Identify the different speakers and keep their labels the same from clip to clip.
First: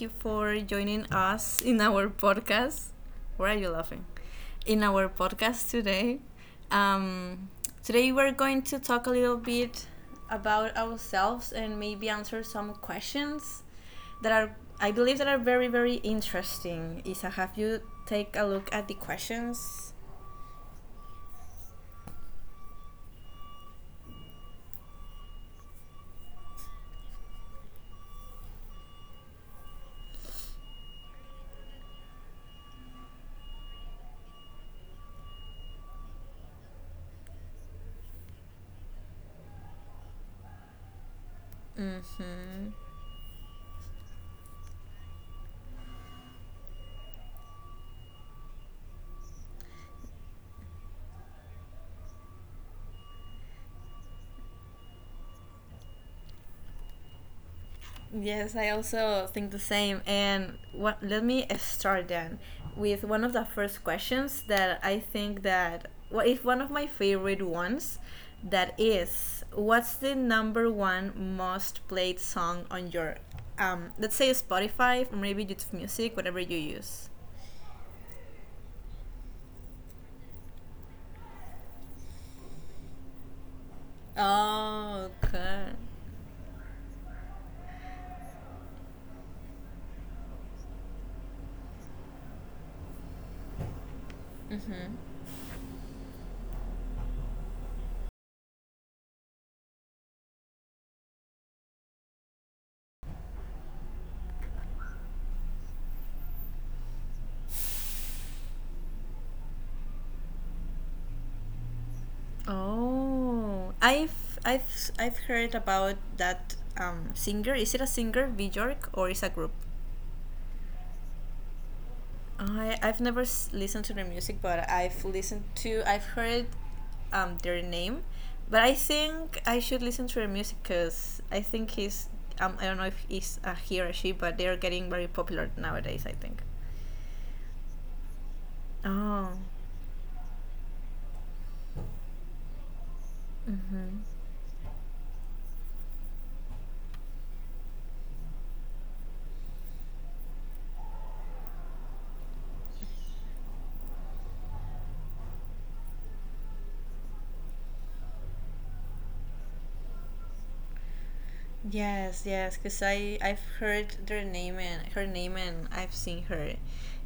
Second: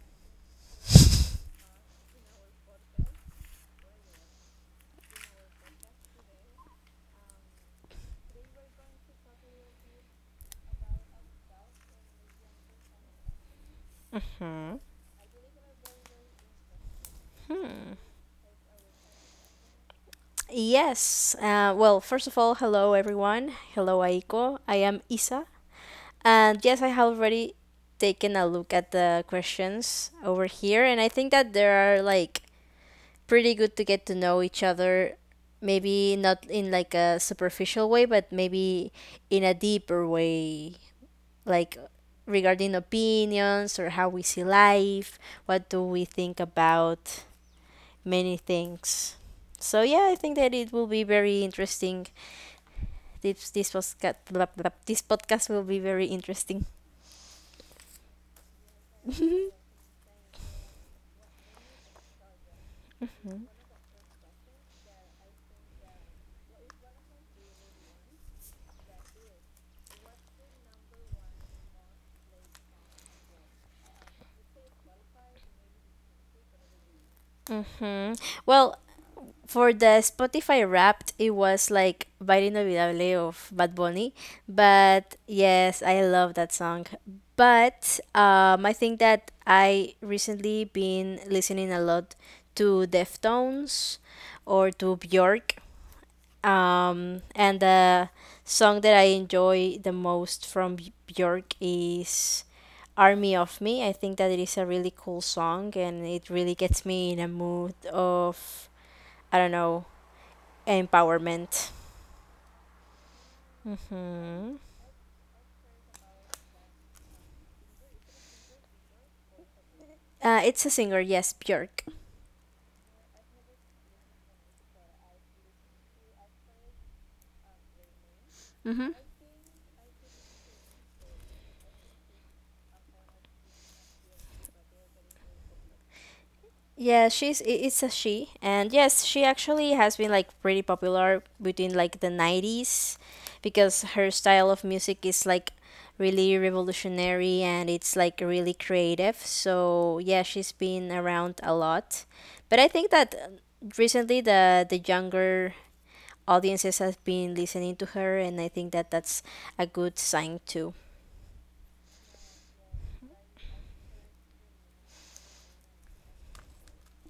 Speaker 1: you for joining us in our podcast. Why are you laughing? In our podcast today. Um, today, we're going to talk a little bit about ourselves and maybe answer some questions that are, I believe, that are very, very interesting. Isa, have you take a look at the questions?
Speaker 2: Yes. Well, first of all, hello everyone. Hello Aiko. I am Isa. And yes, I have already taken a look at the questions over here, and I think that they are like pretty good to get to know each other. Maybe not in like a superficial way, but maybe in a deeper way, like regarding
Speaker 1: Mm-hmm.
Speaker 2: opinions or how we see life, what do we think about many things. So yeah, I think that it will be very interesting. This this podcast will be very interesting.
Speaker 1: Yes, I also think the same. And let me start then with one of the first questions that I think that, well, it's one of my favorite ones. That is, what's the number one most played song on your, let's say Spotify, or maybe YouTube Music, whatever you use?
Speaker 2: Hmm. Well, for the Spotify Wrapped, it was like Baile Inolvidable of Bad Bunny, but
Speaker 1: Oh, okay.
Speaker 2: yes, I love that song. But I think that I recently been listening a lot to Deftones or to Bjork. And the song that I enjoy the most from Bjork is Army of Me. I think that it is a really cool song, and it really gets me in a mood of, I don't know, empowerment.
Speaker 1: Oh, I've
Speaker 2: Hmm.
Speaker 1: I've I've heard about that singer. Is it a singer, Bjork, or is a group?
Speaker 2: It's a singer, yes, Bjork.
Speaker 1: I've never listened to their music, but I've listened to I've heard their name, but I think I should listen to their music because I think he's I don't know if he's a he or a she, but they're getting very popular nowadays, I think.
Speaker 2: Yeah, it's a she, and yes, she
Speaker 1: Oh.
Speaker 2: actually has been like pretty popular between like the 90s because
Speaker 1: Mm-hmm.
Speaker 2: her style of music is like really revolutionary, and it's like really creative. So, yeah, she's been around a lot. But I think that recently the younger audiences have been listening to her, and I think that that's a good sign too.
Speaker 1: Yes, yes, because I've heard their name and her name and I've seen her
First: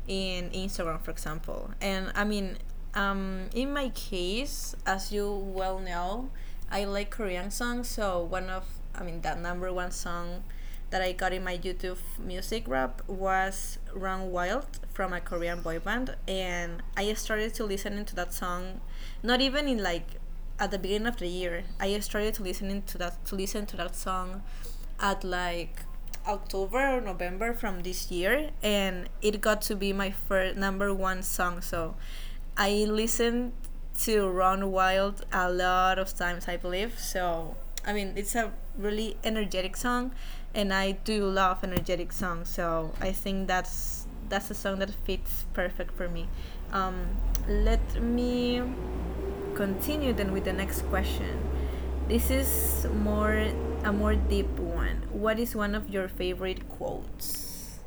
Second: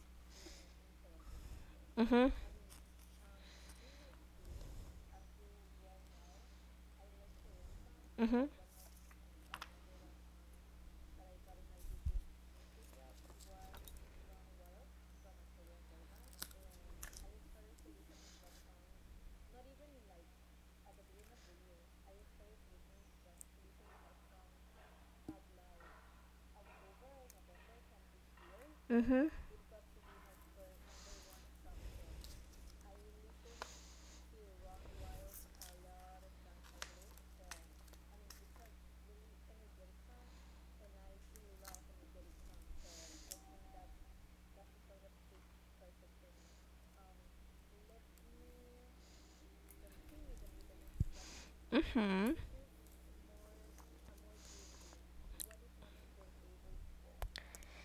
Speaker 1: in Instagram, for example. And I
Speaker 2: Mhm.
Speaker 1: mean, in my case, as you well know, I like Korean songs. So one of I mean that number one song that I got in my YouTube music rap was Run Wild from a Korean boy band, and I started to listening to that song, not even in like at the beginning of the year. I started to listen to that song at like October or November from this year, and
Speaker 2: Mhm.
Speaker 1: it got to be my first number one song. So I listened to run wild a lot of times, I believe. So, I mean, it's a really energetic song, and I do love energetic songs. So, I think that's a song that fits perfect for me. Um, Let me continue then with the next question. This is more a more deep one. What is one of your favorite quotes?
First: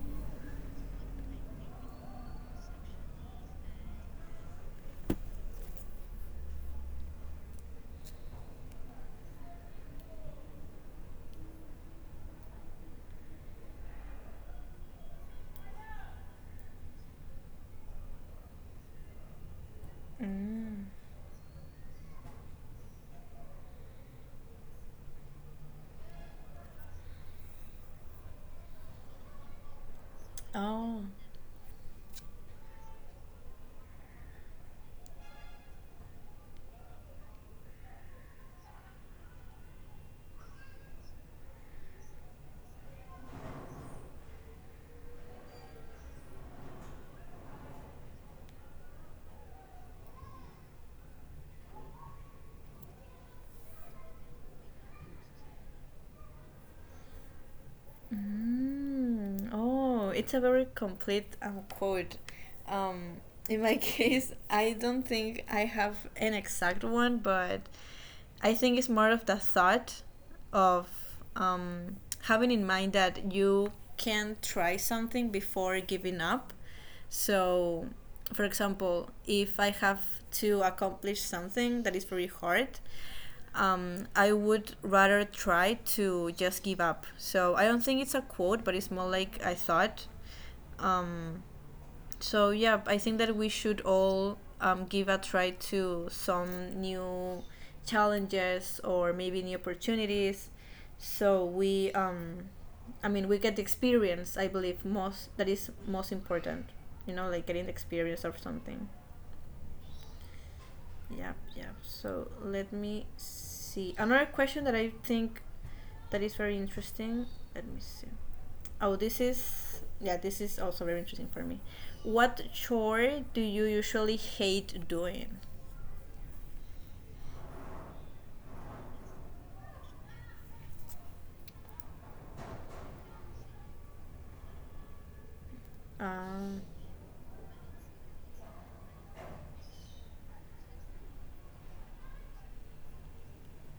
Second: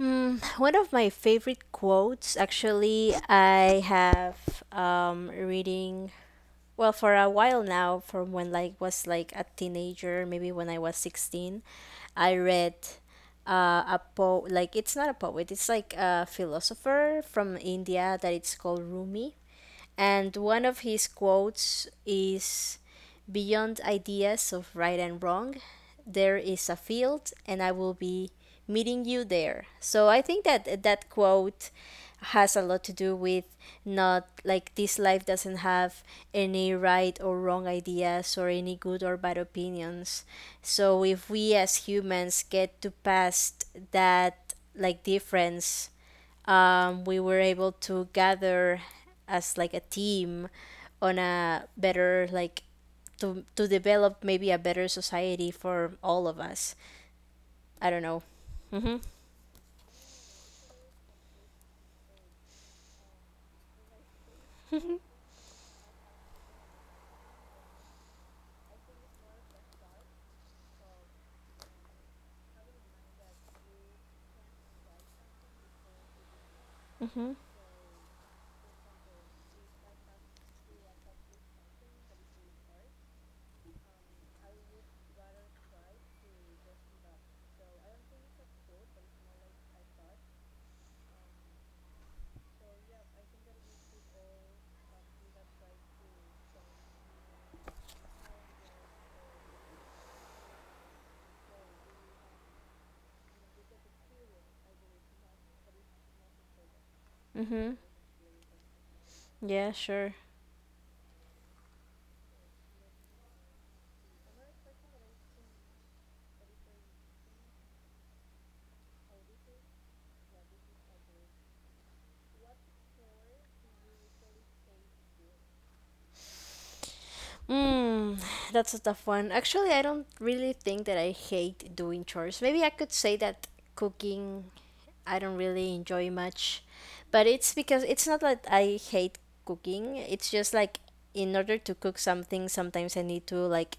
Speaker 2: One of my favorite quotes, actually, I have reading well for a while now from when like was like a teenager, maybe when I was 16, I read uh, a po like it's not a poet, it's like a philosopher from India that it's called Rumi. And one of his quotes is, "Beyond ideas of right and wrong, there is a field, and I will be meeting you there." So I think that
Speaker 1: Oh,
Speaker 2: that quote has a lot to do with, not like, this life doesn't have any right or wrong ideas or any good or bad opinions. So if we as humans get to past that like difference, we were able to gather as like a team on a better like to develop maybe a better society for all of us. I don't know.
Speaker 1: Oh, it's a very complete quote. Um, in my case, I don't think I have an exact one, but I think it's more of the thought of um, having in mind that you can try something before giving up.
Speaker 2: Mhm.
Speaker 1: So, for example, if I have to accomplish something that is very hard, I would rather try to just give up. So I don't think it's a quote, but it's more like I thought. Um, so yeah, I think that we should all give a try to some new challenges or maybe new opportunities. So I mean, we get the experience. I believe most that is most important. Like getting the
Speaker 2: Mhm.
Speaker 1: experience of something.
Speaker 2: Yeah, sure.
Speaker 1: Yep, yep. So let me see. Another question that I think that is very interesting. Let me see. Oh, this is also very interesting for me. What chore do you usually hate doing?
Speaker 2: Mm, that's a tough one. Actually, I don't really think that I hate doing chores. Maybe I could say that cooking I don't really enjoy
Speaker 1: Um,
Speaker 2: much, but it's because it's not that I hate cooking. It's just like, in order to cook something, sometimes I need to like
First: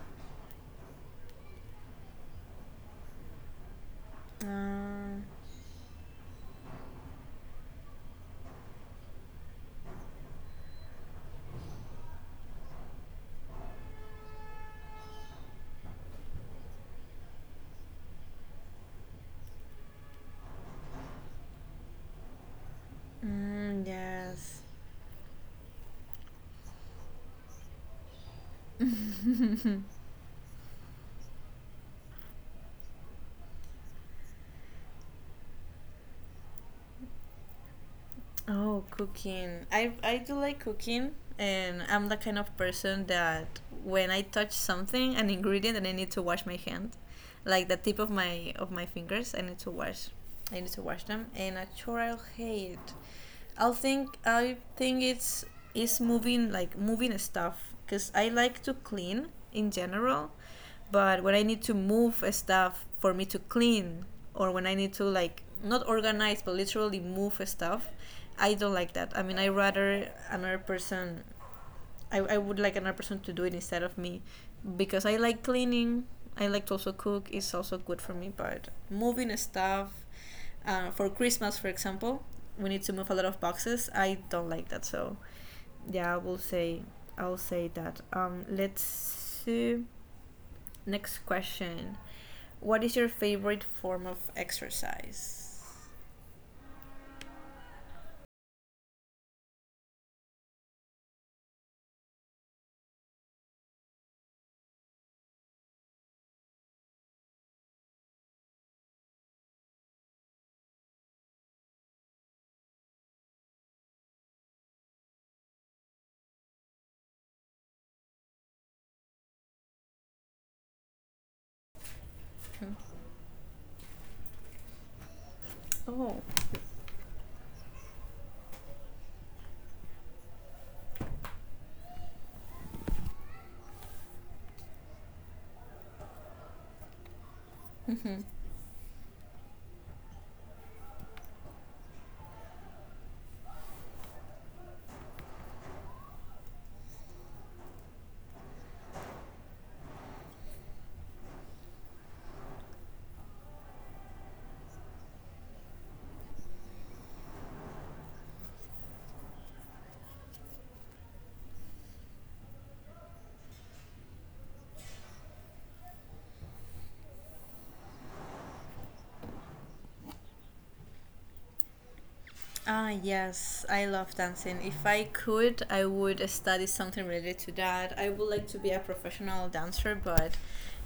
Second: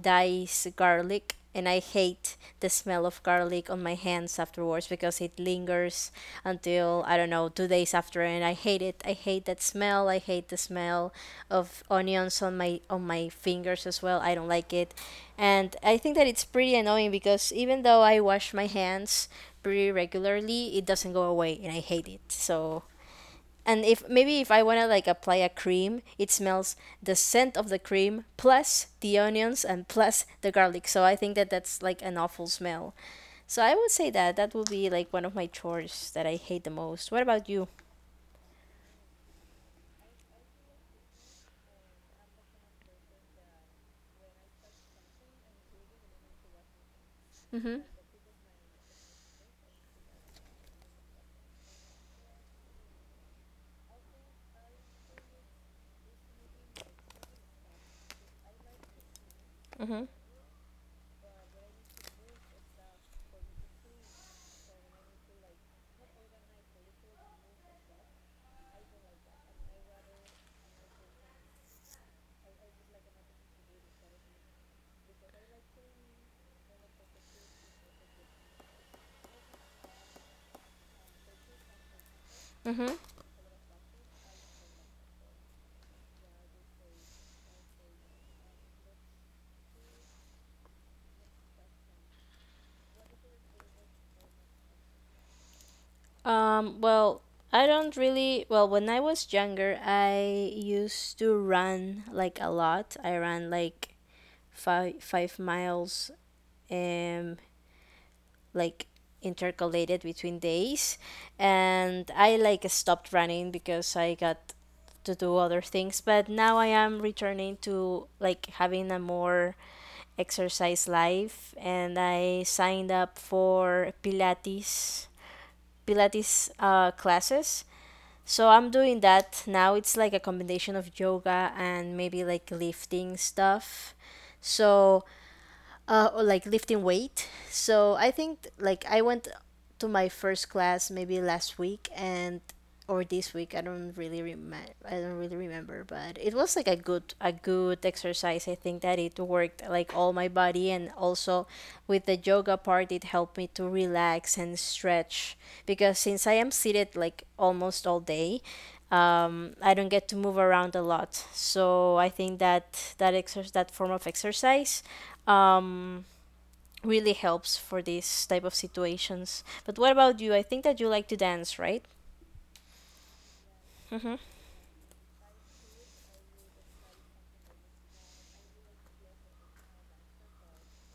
Speaker 2: diced garlic, and I hate the smell of garlic on my hands afterwards because
Speaker 1: uh,
Speaker 2: it lingers until, I don't know, 2 days after, and I hate it. I hate that smell. I hate the smell of onions on my fingers as well. I don't like it. And I think that it's pretty annoying because even though I wash my hands pretty regularly, it doesn't go away, and I hate it. So,
Speaker 1: mm,
Speaker 2: and if maybe if
Speaker 1: yes.
Speaker 2: I wanna like apply a cream, it smells the scent of the cream plus the onions and plus the garlic. So I think that that's like an awful smell. So I would say that that would be like one of my chores that I hate the most. What about you?
Speaker 1: Oh, cooking. I do like cooking, and I'm the kind of person that when I touch something, an ingredient, and I need to wash my hand, like the tip of my fingers, I need to wash. I need to wash them, and I sure I'll hate. I think it's moving, like moving stuff, because I like to clean in general, but when I need to move stuff for me to clean, or when I need to like not organize but literally move stuff, I don't like that. I mean, I rather another person. I would like another person to do it instead of me, because I like cleaning. I like to also cook. It's also good for me. But moving stuff for Christmas, for example, we need
Speaker 2: Mm-hmm.
Speaker 1: to move a lot of boxes. I don't like that. So yeah, I'll say that. Let's see. Next question. What is your favorite form of exercise?
Speaker 2: Well, I don't really. Well, when I was younger, I used to run like a lot. I ran like five miles, um like intercalated between days, and I like stopped running because I got to do other things. But now I am returning to like having a more exercise life, and I
Speaker 1: Hmm.
Speaker 2: signed up for pilates,
Speaker 1: Oh.
Speaker 2: classes, so I'm doing that now. It's like a combination of yoga and maybe like lifting stuff, so or like lifting weight. So I
Speaker 1: Mm-hmm.
Speaker 2: think like I went to my first class maybe last week and, or this week. I don't really remember. I don't really remember, but it was like a good exercise. I think that it worked like all my body, and also with the yoga part, it helped me to relax and stretch because since I am seated like almost all day, I don't get to move around a lot. So I think that that exercise, that form of exercise, really helps for these type of situations. But what about you? I think that you like to dance, right?
Speaker 1: Ah, yes, I love dancing. If I could, I would study something related to that. I would like to be a professional dancer, but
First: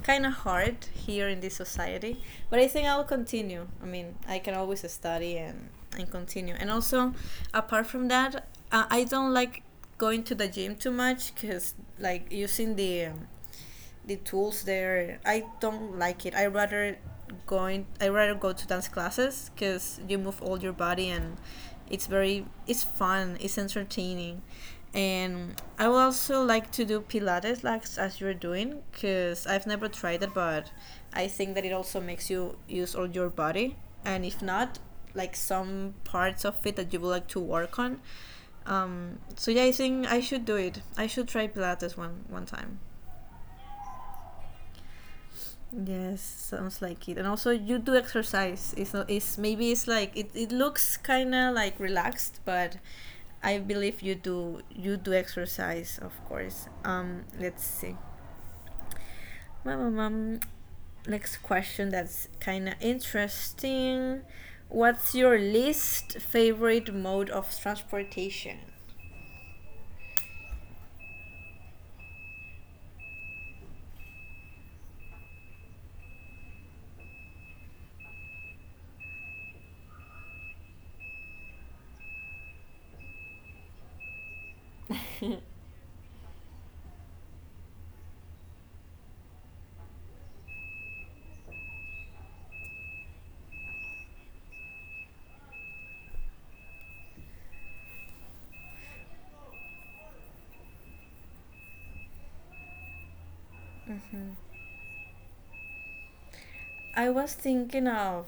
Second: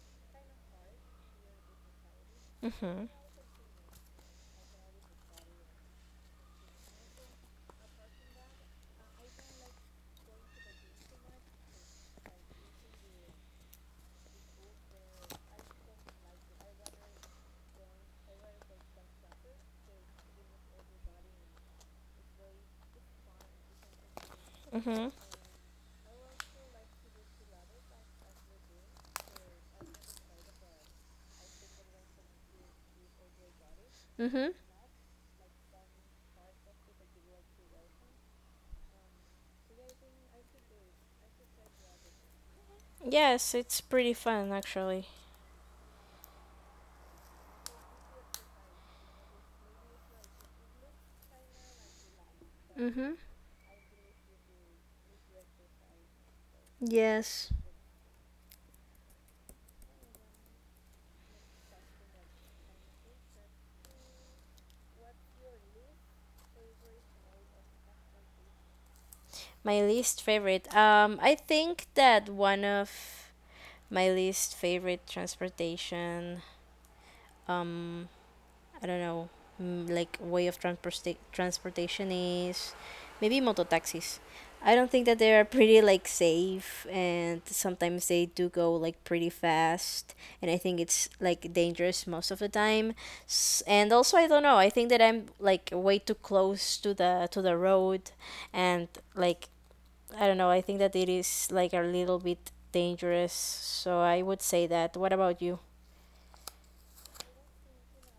Speaker 1: kind of hard here in this society. But I think I'll continue. I mean, I can always study and continue. And also, apart from that, I don't like going to the gym too much because, like, using the tools there. I don't like it. I rather going. I rather go to dance classes because you move all your body and it's fun. It's entertaining.
Speaker 2: Mhm.
Speaker 1: And I would also like to do Pilates, like as you're doing, because I've never tried it, but I think that it also makes you use all your body. And if
Speaker 2: Mhm.
Speaker 1: not, like some parts of it that you would like to work on. So yeah, I think I should do it. I should try Pilates one time.
Speaker 2: Yes, it's pretty fun actually.
Speaker 1: Yes, sounds like it. And also, you do exercise. It's, not- it's maybe it's like it looks kind of like relaxed, but
Speaker 2: Mhm.
Speaker 1: I believe you do exercise, of course.
Speaker 2: Yes.
Speaker 1: Let's see. Mum, mum, mum. Next question that's kind of interesting. What's your least favorite mode of transportation?
Speaker 2: My least favorite. I think that one of my least favorite transportation, um I don't know, like way of transportation is maybe moto taxis. I don't think that they are pretty like safe, and sometimes they do go like pretty fast, and I think it's like dangerous most of the time. And also I don't know, I think that I'm like way too close to the road, and like I don't know, I think that it is like a little bit dangerous. So I would say that. What about you?
Speaker 1: I was thinking of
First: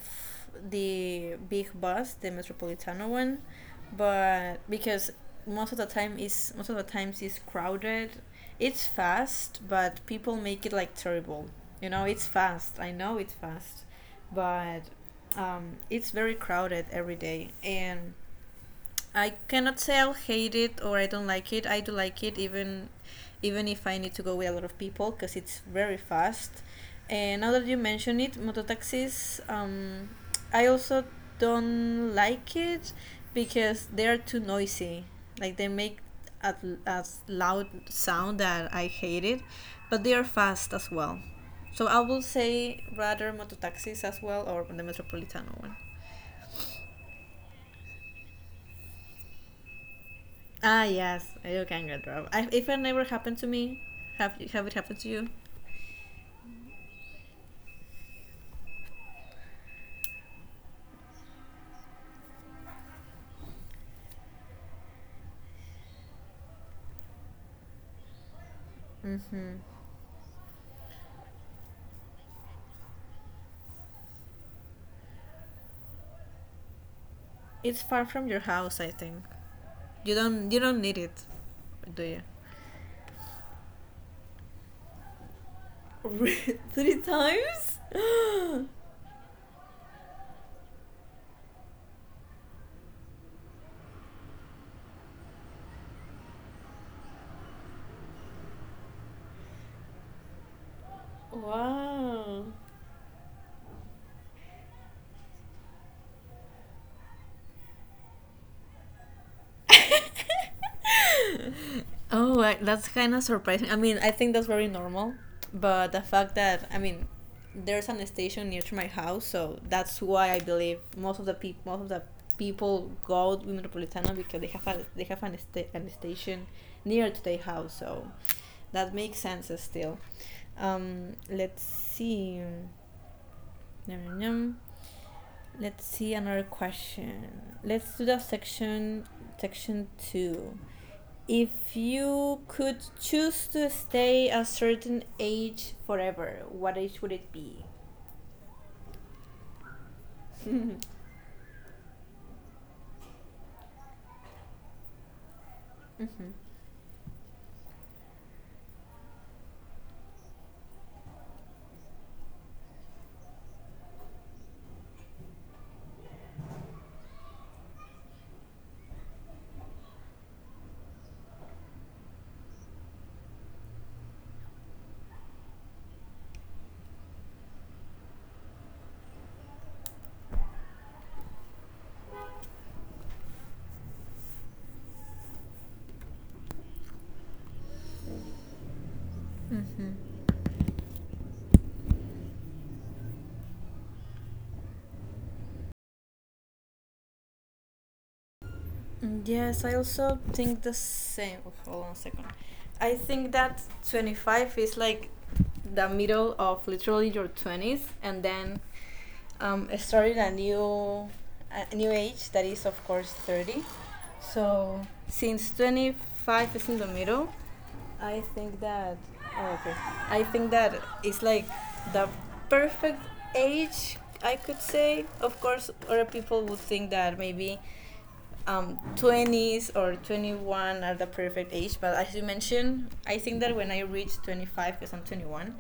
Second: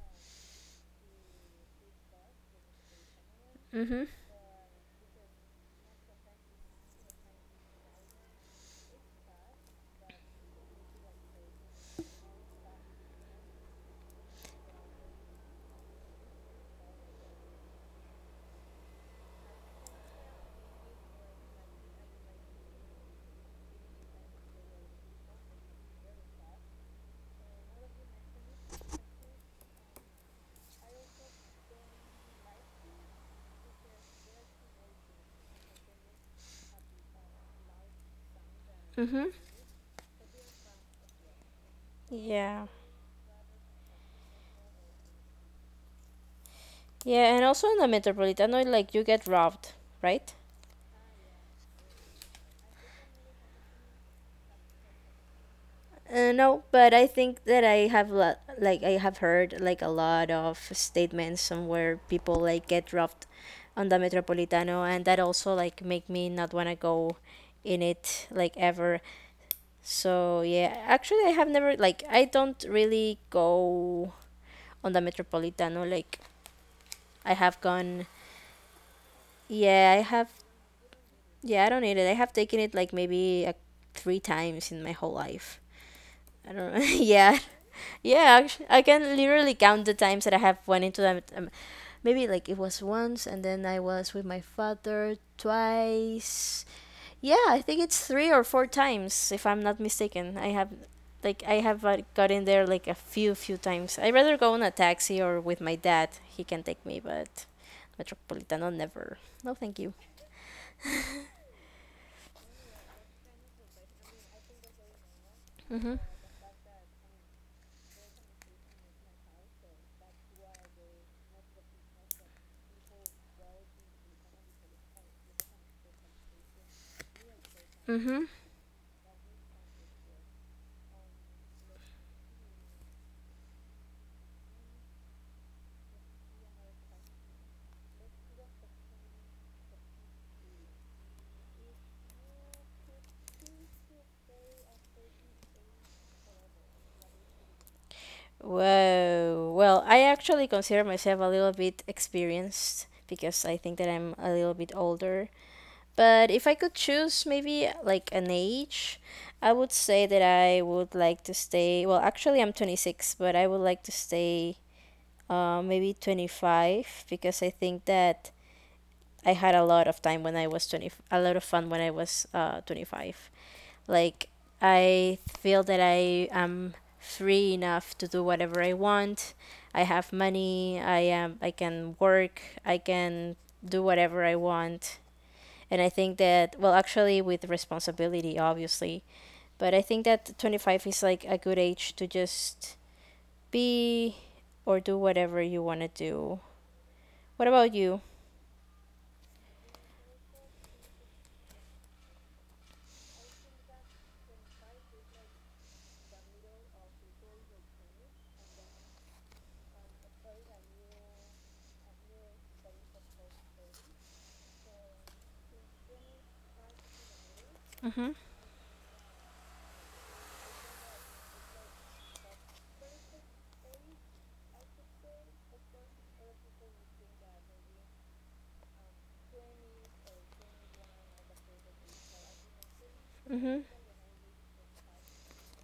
Speaker 1: the big bus, the Metropolitano one,
Speaker 2: Mhm.
Speaker 1: but because most of the time is most of the times is crowded. It's fast, but people make it like terrible. You know, it's fast. I know it's fast, but it's very crowded every day, and I cannot say I'll hate it or I don't like it. I do like it even if I need to go with a lot of people, because it's very fast. And now that you mention it, mototaxis, I also don't like it because they are too noisy. Like they make a, a loud sound that I hate
Speaker 2: Mhm.
Speaker 1: it, but they are fast as well. So I will
Speaker 2: Yeah.
Speaker 1: say rather mototaxis as well or the Metropolitano one.
Speaker 2: Yeah, and also in the Metropolitano, like you get robbed, right?
Speaker 1: Ah, yes, you can get robbed. If it never happened to me, have it happened to you?
Speaker 2: No, but I think that I have like I have heard like a lot of statements somewhere people like get robbed on the Metropolitano, and that also like make me not wanna go in it like ever.
Speaker 1: hmm
Speaker 2: So yeah, actually I have never like I don't really go on the Metropolitano. Like I have
Speaker 1: It's far
Speaker 2: gone,
Speaker 1: from your house, I think.
Speaker 2: yeah, I
Speaker 1: You
Speaker 2: have,
Speaker 1: don't you don't need it,
Speaker 2: yeah, I don't need
Speaker 1: do
Speaker 2: it. I
Speaker 1: you?
Speaker 2: have taken it like maybe three times in my whole life. I don't know.
Speaker 1: Three
Speaker 2: Yeah,
Speaker 1: times?
Speaker 2: yeah. Actually, I can literally count the times that I have went into them. Maybe like it was once, and then I was with my father twice. Yeah, I think it's three or four times, if I'm not mistaken. I have
Speaker 1: Wow.
Speaker 2: gotten there like a few, few times. I rather go on a taxi or with my dad. He can take me, but Metropolitano never. No, thank you.
Speaker 1: Oh, that's kind of surprising. I mean, I think that's very normal, but
Speaker 2: Mhm.
Speaker 1: the fact that I mean, there's an station near to my house, so that's why I believe most of the people go to Metropolitano because they have an, an station near to their house, so
Speaker 2: Mhm.
Speaker 1: that makes sense still. Let's see. Nom, nom, nom. Let's see another question. Let's do the section two. If you could choose to stay a certain age forever, what age would it be?
Speaker 2: Whoa. Well, I actually consider myself a little bit experienced because I think that I'm a little bit older. But
Speaker 1: Mm,
Speaker 2: if I could choose maybe like an age, I would say that I would like to stay. Well, actually, I'm 26, but I would like to stay maybe 25 because I think that I had a lot of time when I was 20, a lot of fun when I was 25. Like I feel that I am free enough to do whatever I want. I have money. I am. I can work. I can do whatever I want. And I think that, well, actually, with responsibility, obviously. But I think that 25 is like a good age to just be or do whatever you want to do. What about you?
Speaker 1: Yes, I also think the same. Oh, hold on a second. I think that 25 is like the middle of literally your 20s, and then starting a new age that is, of course, 30. So since 25 is in the middle,
Speaker 2: Mhm.
Speaker 1: I think that, oh, okay. I think that it's like the perfect age, I could say. Of course, other people would think that maybe 20s or 21 are the perfect age. But as you mentioned, I think that
Speaker 2: Mhm.
Speaker 1: when I reach 25, because I'm 21,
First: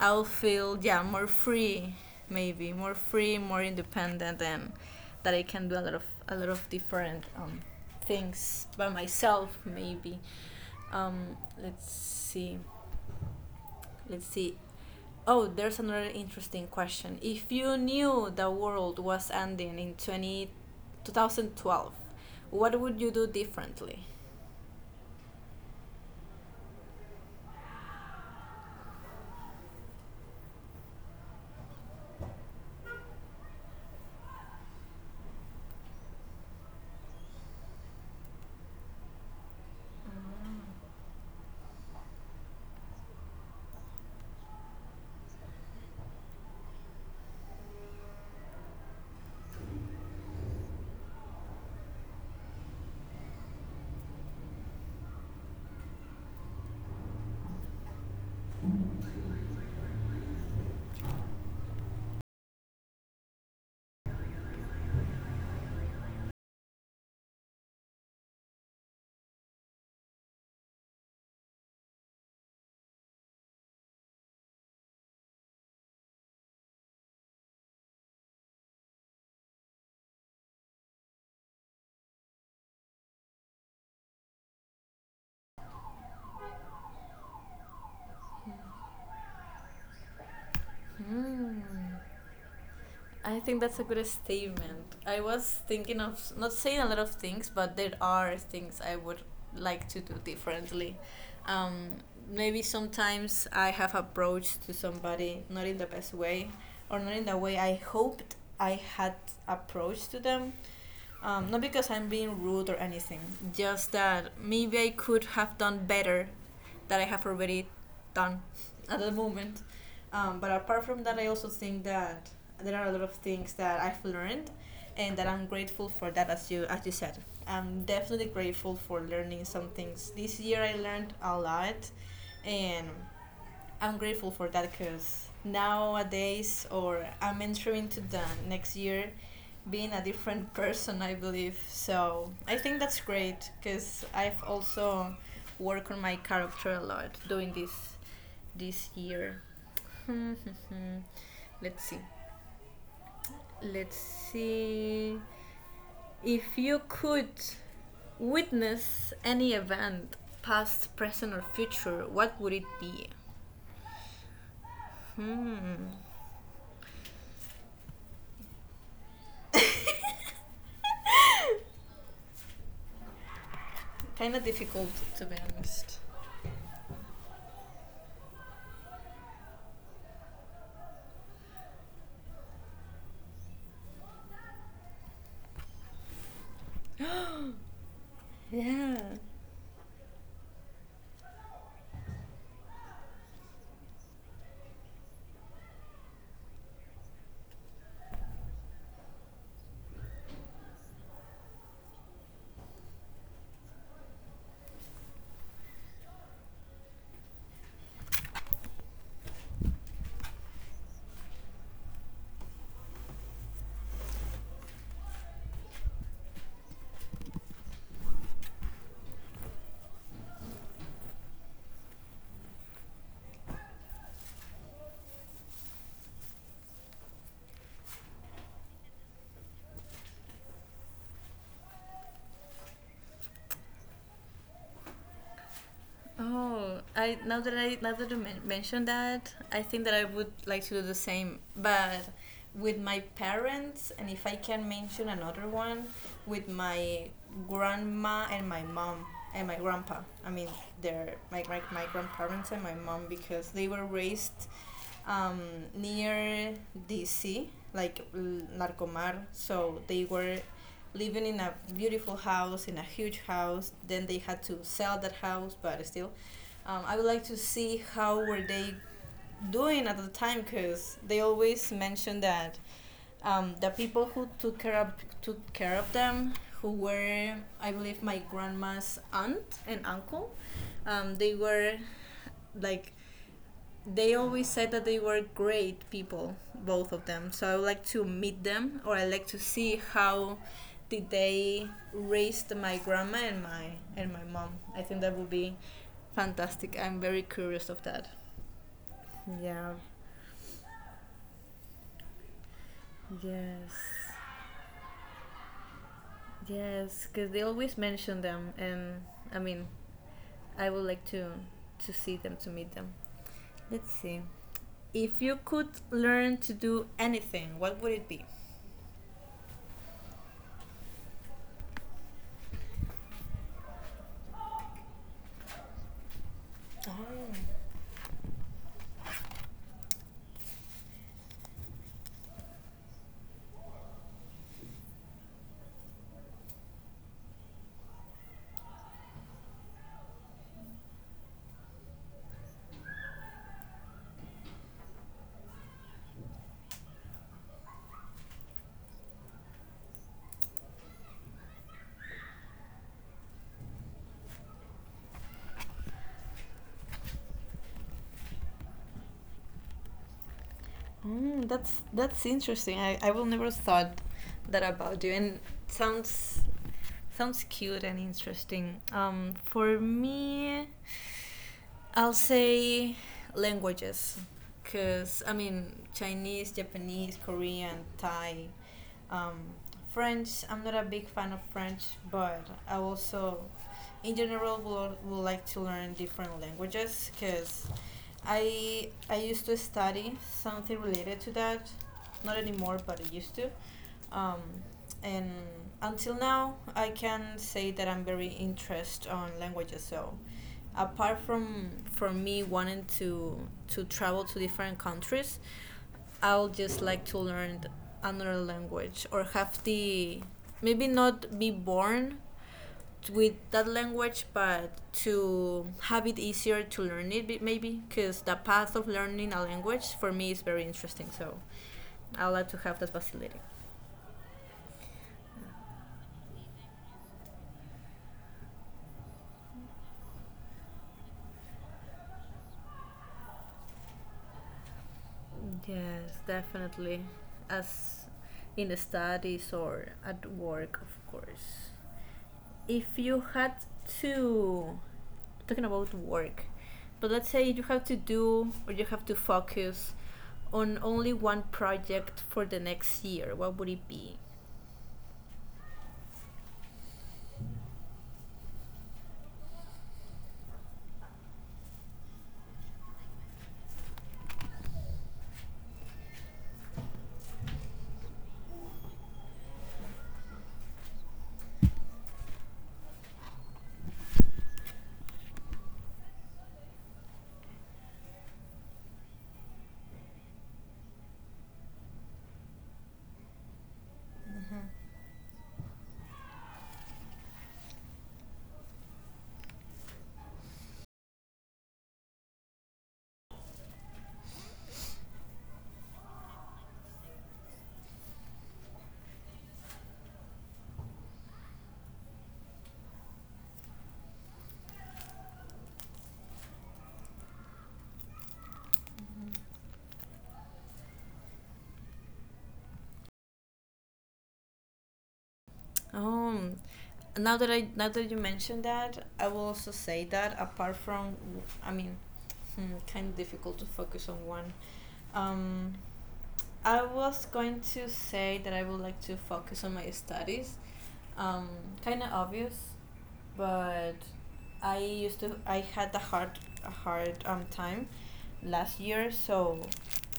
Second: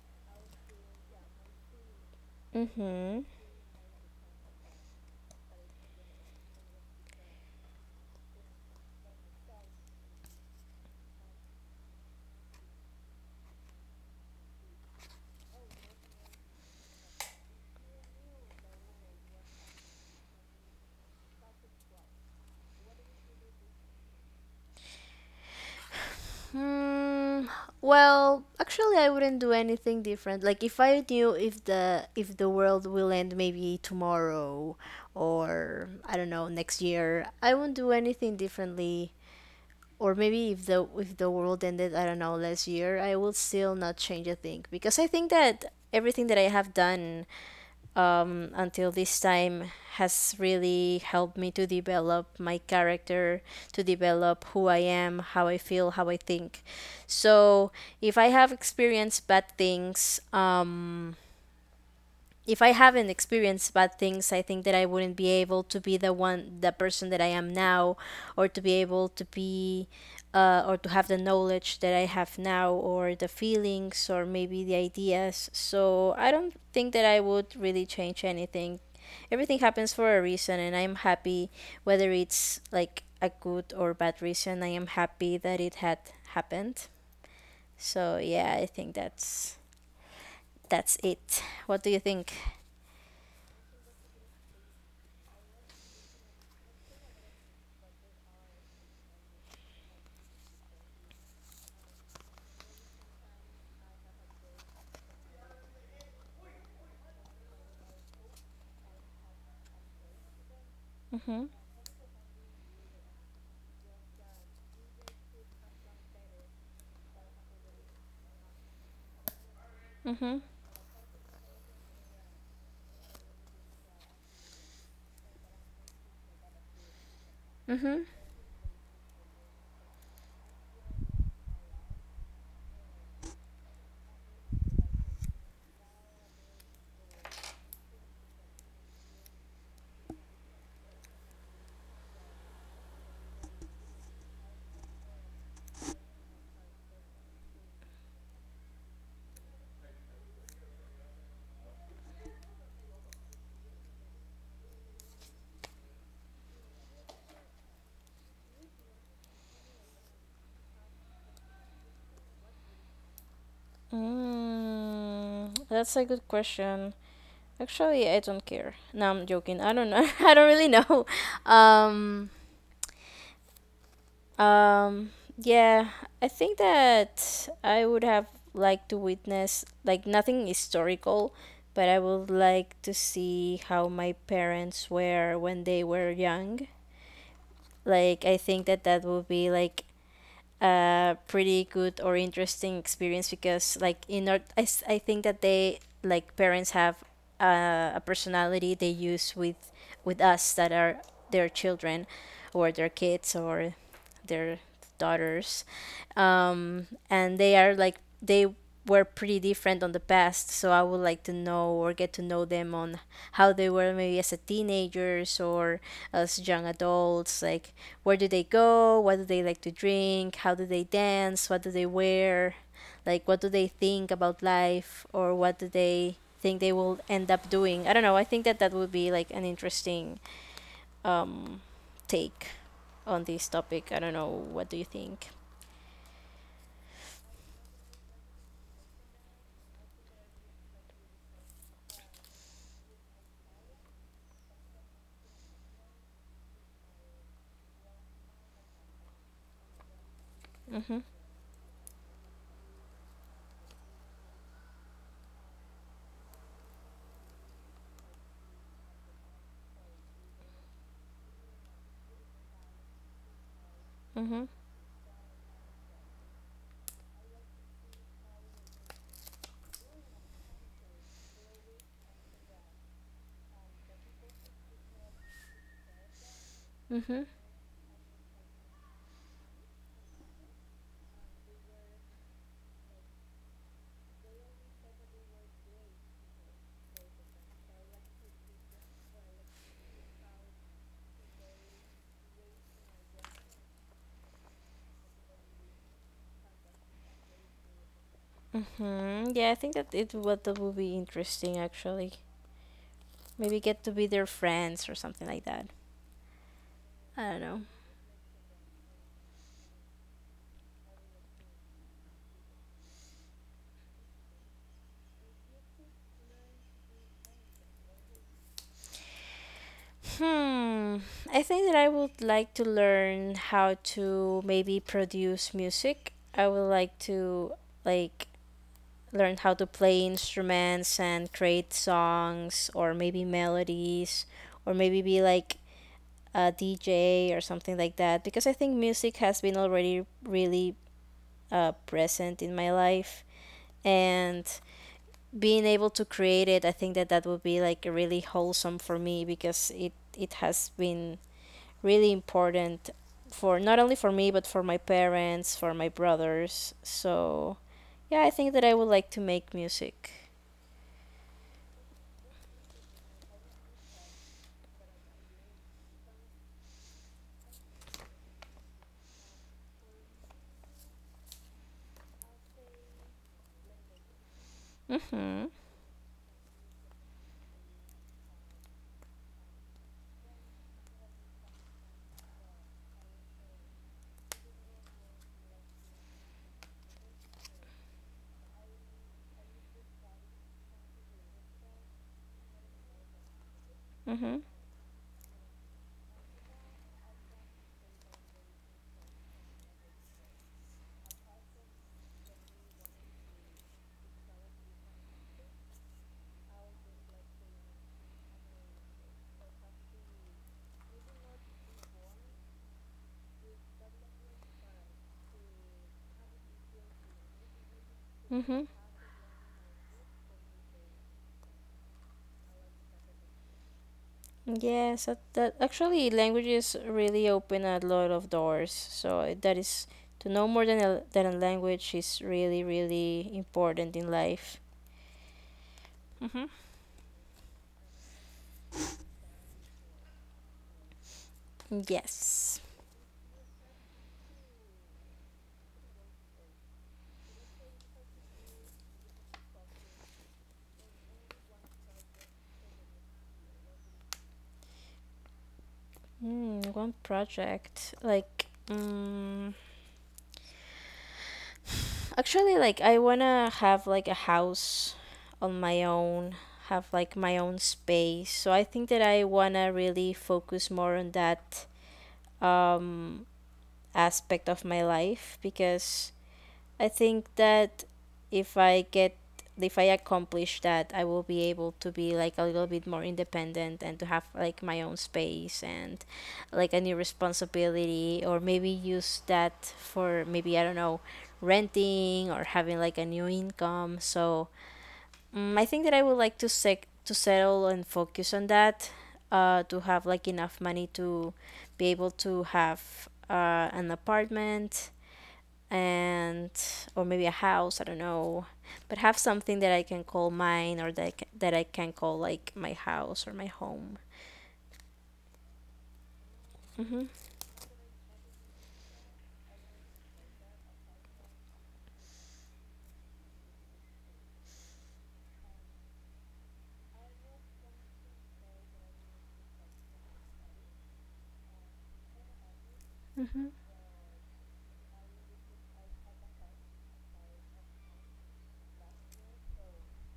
Speaker 1: I'll feel, more free, maybe more
Speaker 2: Mhm.
Speaker 1: free, more independent, and that I can do a lot of different things by myself, maybe. Um, let's see. Let's see. Oh, there's another interesting question. If you knew the world was ending in 20, 2012, what would you do differently?
Speaker 2: Mm, well, actually, I wouldn't do anything different. Like if I knew, if the world will end maybe tomorrow, or I don't know, next year, I wouldn't do anything differently. Or maybe if the world ended, I don't know, last year, I will still not change a thing because I think that everything that I have done, until this time, has really helped me to develop my character, to develop who I am, how I feel, how I think. So if I have experienced bad things, if I haven't experienced bad things, I think that I wouldn't be able to be the one, the person that I am now, or to be able to be, or to have the knowledge that I have now, or the feelings, or maybe the ideas. So I don't think that I would really change anything. Everything happens for a reason, and I'm happy whether it's like a good or bad reason. I am happy that it had happened. So yeah, I think that's it.
Speaker 1: Hmm.
Speaker 2: What do you think?
Speaker 1: I think that's a good statement. I was thinking of not saying a lot of things, but there are things I would like to do differently. Um, Maybe sometimes I have approached to somebody not in the best way, or not in the way I hoped I had approached to them. Not because I'm being rude or anything, just that maybe I could have done better that I have already done at the moment.
Speaker 2: Mm-hmm.
Speaker 1: But apart from that, I also think that there are a lot of things that I've learned, and that I'm grateful for that. As you said, I'm definitely grateful for learning some things. This year I learned a lot, and I'm grateful for that because nowadays, or I'm entering to the next year being a different person, I believe. So I think that's great because I've also worked on my character a lot doing this year. Let's see. Let's see. If you could witness any event, past, present, or future, what would it be? Hmm.
Speaker 2: That's a good question. Actually, I don't care. No, I'm joking. I don't know. I don't really know. Um,
Speaker 1: Kind of difficult,
Speaker 2: um,
Speaker 1: to be
Speaker 2: yeah,
Speaker 1: honest.
Speaker 2: I think that I would have liked to witness like nothing historical, but I would like to see how my parents were when they were young. Like, I think that that
Speaker 1: Yeah.
Speaker 2: would be like a pretty good or interesting experience because like in our I, s- I think that they, like, parents have a personality they use with us that are their children or their kids or their daughters, and they are like they were pretty different on the past. So I would like to know or get to know them on how they were, maybe as a teenagers or as young adults, like where do they go, what do they like to drink, how do they dance, what do they wear, like what do they think about life, or what do they think they will end up doing. I don't know, I think that that would be like an interesting um take on this topic. I don't know, what do you think?
Speaker 1: Oh, I now that you mentioned that, I think that I would like to do the same, but with my parents, and if I can mention another one, with my grandma and my mom and my grandpa. I mean, they're my grandparents and my mom because they were raised um, near DC, like Narcomar. So they were living in a beautiful house, in a huge house. Then they had
Speaker 2: Mm-hmm.
Speaker 1: to sell that house, but still, I would like to see how were they doing at the time, because they always mention that the people who took care of them, who
Speaker 2: Mm-hmm.
Speaker 1: were, I believe, my grandma's aunt and uncle, they were like they always said that they were great people, both of them. So I would like to meet them, or I like to see how did they raise my grandma and my mom. I think that would be fantastic. I'm very curious of that.
Speaker 2: Mm, yeah, I
Speaker 1: Yeah.
Speaker 2: think that it what that would be interesting actually. Maybe
Speaker 1: Yes.
Speaker 2: get to be their friends or something like that.
Speaker 1: Yes, because
Speaker 2: I
Speaker 1: they
Speaker 2: don't know.
Speaker 1: always mention them, and I mean, I would like to see them, to meet them. Let's see. If you could learn to do anything, what would it be?
Speaker 2: Hmm. I think that I would like to learn how to maybe produce music. I would like to
Speaker 1: Oh.
Speaker 2: like learn how to play instruments and create songs or maybe melodies, or maybe be like a DJ or something like that, because I think music has been already really present in my life, and being able to create it, I think that that would be like really wholesome for me because it has been really important for, not only for me but for my parents, for my brothers. So, yeah, I think that I would like to make music.
Speaker 1: Mm, that's interesting. I will never thought that about you, and sounds cute and interesting. For me, I'll say languages, cause I
Speaker 2: Mhm.
Speaker 1: mean Chinese, Japanese, Korean, Thai, um, French. I'm not a big fan of French, but I also, in general, will like to learn different languages, cause I used to study something related to that, not anymore, but I used to. Um,
Speaker 2: Mhm.
Speaker 1: and until now, I can say that I'm very interested on languages. So, apart from me wanting to travel to different countries, I'll just like to learn another language or have the maybe not be born with that language but to have it easier to learn it maybe because the
Speaker 2: Mhm.
Speaker 1: path of learning a language for me is very interesting, so I like to have that facility.
Speaker 2: Yes, that, that actually, languages really open a lot of doors. So that is, to know more than a language is really really important in life.
Speaker 1: Yes,
Speaker 2: Mhm.
Speaker 1: definitely. As in the studies or at work, of course.
Speaker 2: Yes.
Speaker 1: If you had to, talking about work, but let's say you have to do or you have to focus on only one project for the next year, what would it be?
Speaker 2: Mm, one project, like, mm, actually, like, I wanna have like a house on my own, have like my own space. So I think that I wanna really focus more on that um aspect of my life, because I think that if I get if I accomplish that, I will be able to be like a little bit more independent and to have like my own space and like a new responsibility, or maybe use that for, maybe I don't know, renting or having like a new income. So, mm, I think that I would like to to settle and focus on that, to have like enough money to be able to have an apartment, and or maybe a house, I don't know, but have something that I can call mine, or that I can call like my house or my home.
Speaker 1: Oh.
Speaker 2: Mm-hmm.
Speaker 1: now that I now that you mentioned that, I will also say that apart from, I mean, hmm, kind of difficult to focus on one. Um, I was going to say that I would like to focus on my studies. Um, kind of obvious, but I used to I had a hard time last year, so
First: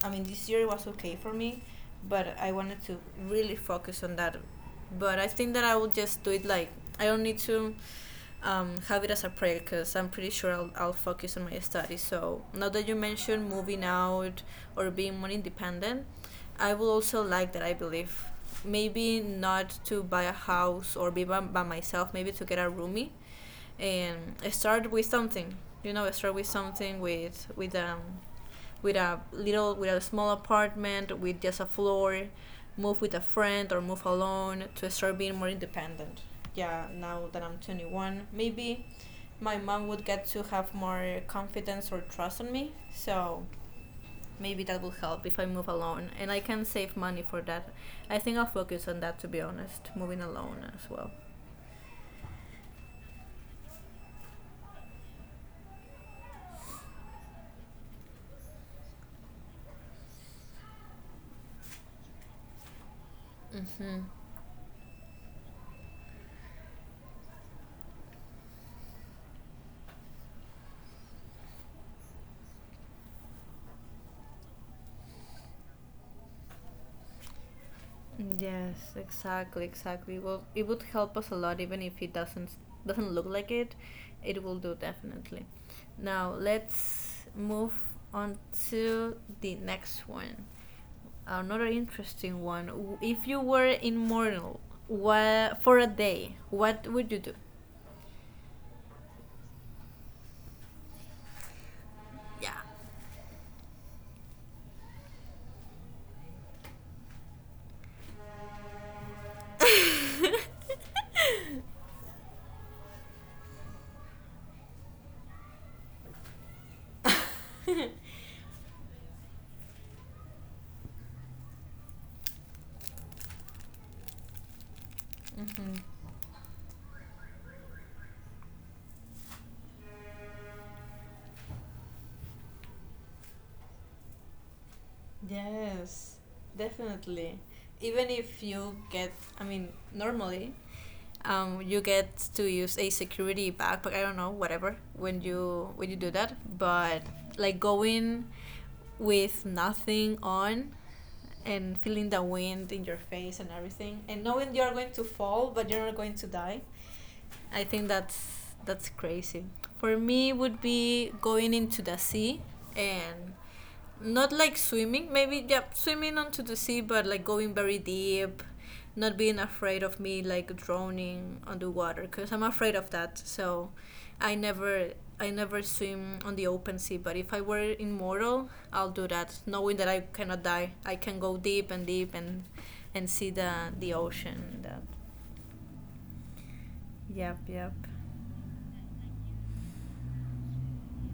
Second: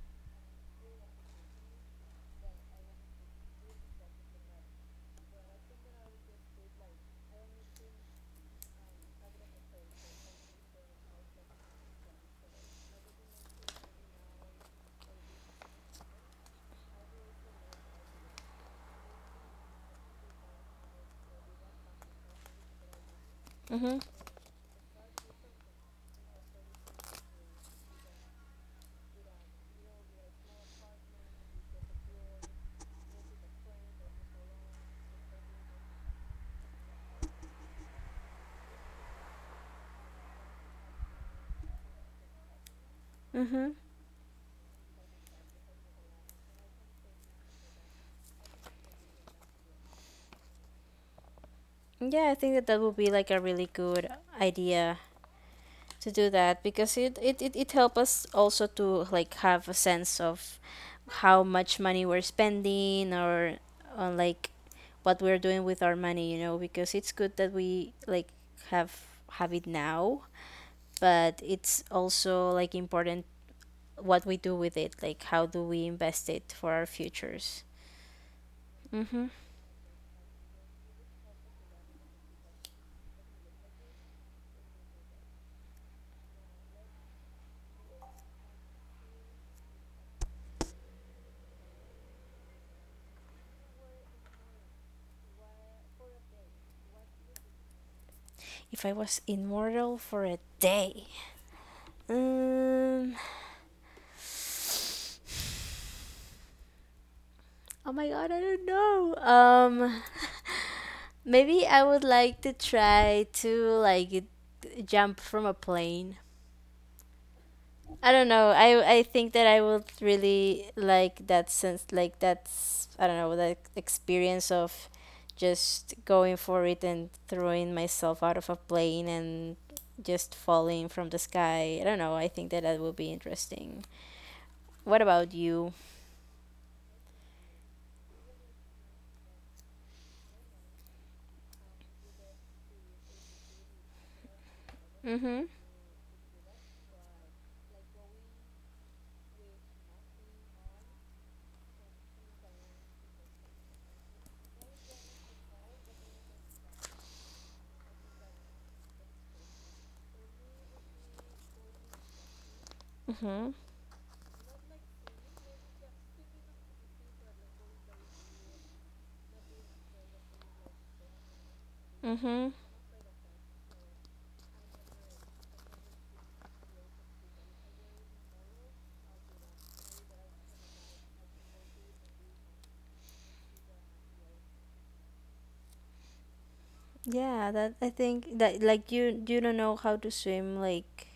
Speaker 1: I mean this year was okay for me, but I wanted to really focus on that. But I think that I will just do it like I don't need to have it as a project because I'm pretty sure I'll focus on my studies. So now that you mentioned moving out or being more independent, I will also like that. I believe maybe not to buy a house or be by myself. Maybe to get a roomie
Speaker 2: Mm-hmm.
Speaker 1: and start with something. You know, start with something with with a little with a small apartment with just a floor. Move with a friend or move alone to start being more independent. Yeah, now that I'm 21, maybe my mom would get to have more confidence or trust in me. So
Speaker 2: Mm-hmm.
Speaker 1: maybe that will help if I move alone. And I can save money for that. I think I'll focus on that, to be honest, moving alone as well.
Speaker 2: Yeah, I think that that would be like a really good idea to do that, because it helps us also to like have a sense of how much money we're spending, or
Speaker 1: Mm-hmm.
Speaker 2: on like what we're doing with our money, you know, because it's good that we like have have it now, but it's also like important what we do with it, like how do we invest it for our futures.
Speaker 1: Yes,
Speaker 2: Mm-hmm.
Speaker 1: exactly, exactly. Well, it would help us a lot, even if it doesn't look like it. It will do definitely. Now let's move on to the next one. Another interesting one. If you were immortal, what for a day? What would you do?
Speaker 2: If I was immortal for a day,
Speaker 1: Yeah.
Speaker 2: um, oh my god, I don't know. Maybe I would like to try to like jump from a plane. I don't know. I think that I would really like that sense, like that's I don't know, that experience of just
Speaker 1: Mm-hmm.
Speaker 2: going for it and throwing myself out of a plane and just falling from the sky. I don't know. I think that that would be interesting. What about you?
Speaker 1: Yes, definitely. Even if you get, I mean, normally, you get to use a security backpack. I don't know, whatever.
Speaker 2: Mhm.
Speaker 1: When you do that, but like going with nothing on and feeling the wind in your face and everything, and knowing you're going to fall, but you're not going to die. I think that's crazy. For me, would be going into the sea and
Speaker 2: Mhm.
Speaker 1: not like swimming. Maybe yeah, swimming onto the sea, but like going very deep, not being afraid of me like drowning underwater because I'm
Speaker 2: Mhm.
Speaker 1: afraid of that. So I never I never swim on the open sea. But if I were immortal, I'll do that, knowing that I cannot die. I can go deep and deep and see the ocean. That. Yep.
Speaker 2: Yeah, that,
Speaker 1: Yep.
Speaker 2: I think that, like, you don't know how to swim, like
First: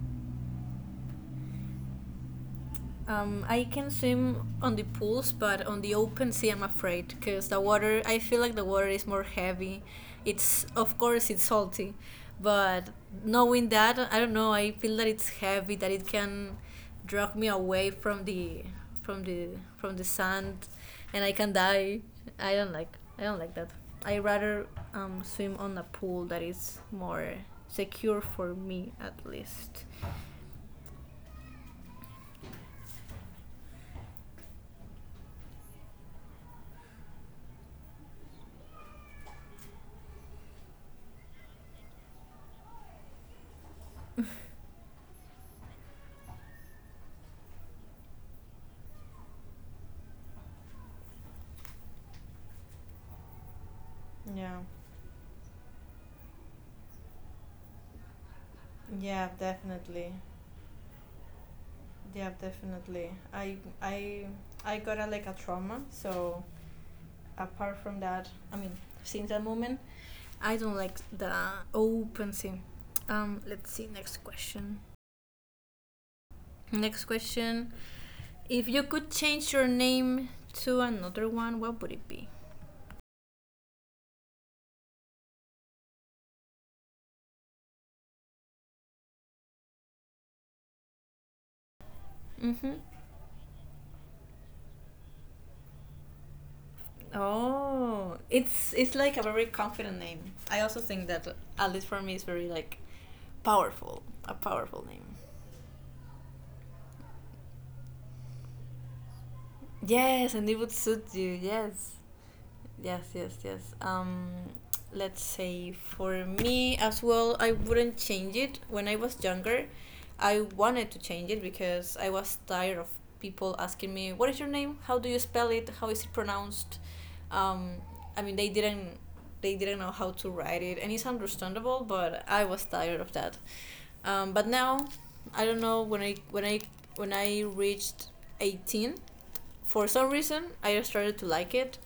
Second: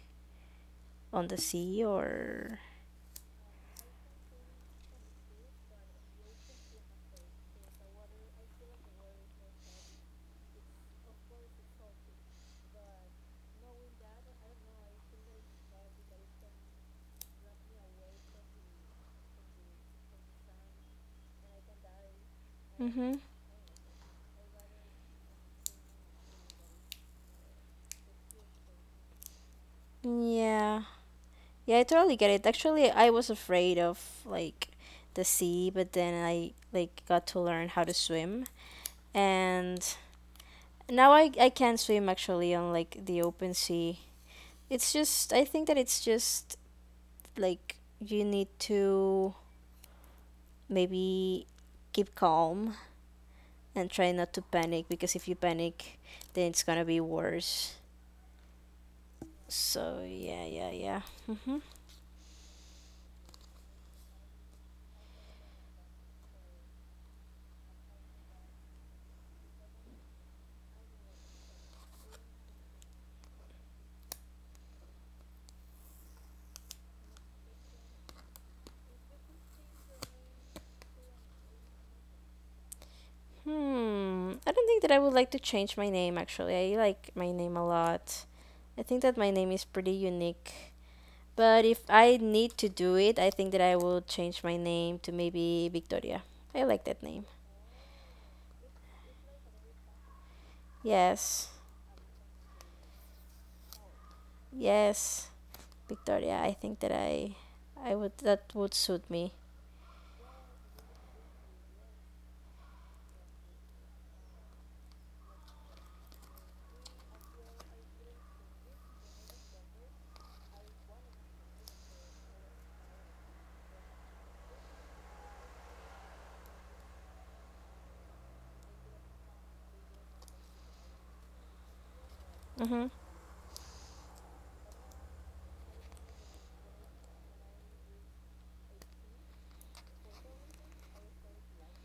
Speaker 2: on the sea or
Speaker 1: I can swim on the pools, but on the open sea, I'm afraid because the water. I feel like the water is more heavy. It's of course it's salty, but knowing that, I don't know. I feel that it's heavy. That it can drag me away from the from the from the sand, and I can die. I don't like.
Speaker 2: Mhm.
Speaker 1: I don't like that. I rather swim on a pool that is more secure for me, at least.
Speaker 2: Yeah. Yeah, I totally get it. Actually, I was afraid of like the sea, but then I like got to learn how to swim. And now I can swim actually on like the open sea. It's just, I think that it's just like you need to maybe keep calm and try not to
Speaker 1: Yeah,
Speaker 2: panic, because if you panic, then it's going to be worse.
Speaker 1: yeah,
Speaker 2: So,
Speaker 1: definitely.
Speaker 2: yeah, yeah, yeah.
Speaker 1: Yeah, definitely. I I got a, like a trauma, so apart from that, I mean, since that moment, I don't like the open scene. Let's see. Next question. Next question. If you could change your name to another one, what would it be?
Speaker 2: Hmm. I don't think that I would like to change my name actually. I like my name a lot. I think that my name is pretty unique. But if I need to
Speaker 1: Mm-hmm.
Speaker 2: do it, I think that I will change my name to maybe Victoria. I like that name.
Speaker 1: Oh, it's like a very confident name. I also think that
Speaker 2: Yes.
Speaker 1: at least for me, it's very like powerful, a powerful name.
Speaker 2: Yes. Victoria. I think that I would, that would suit me.
Speaker 1: Yes, and it would suit you. Yes. Yes, yes, yes. Let's say for me as well, I wouldn't change it. When I was younger, I wanted to change it because I was tired of people asking me, "What is your name? How do you spell it? How is it pronounced?" Um, I mean, they didn't know how to write it, and it's understandable. But I was
Speaker 2: Mm-hmm.
Speaker 1: tired of that. But now, I don't know when I when I reached 18, for some reason I started to like it.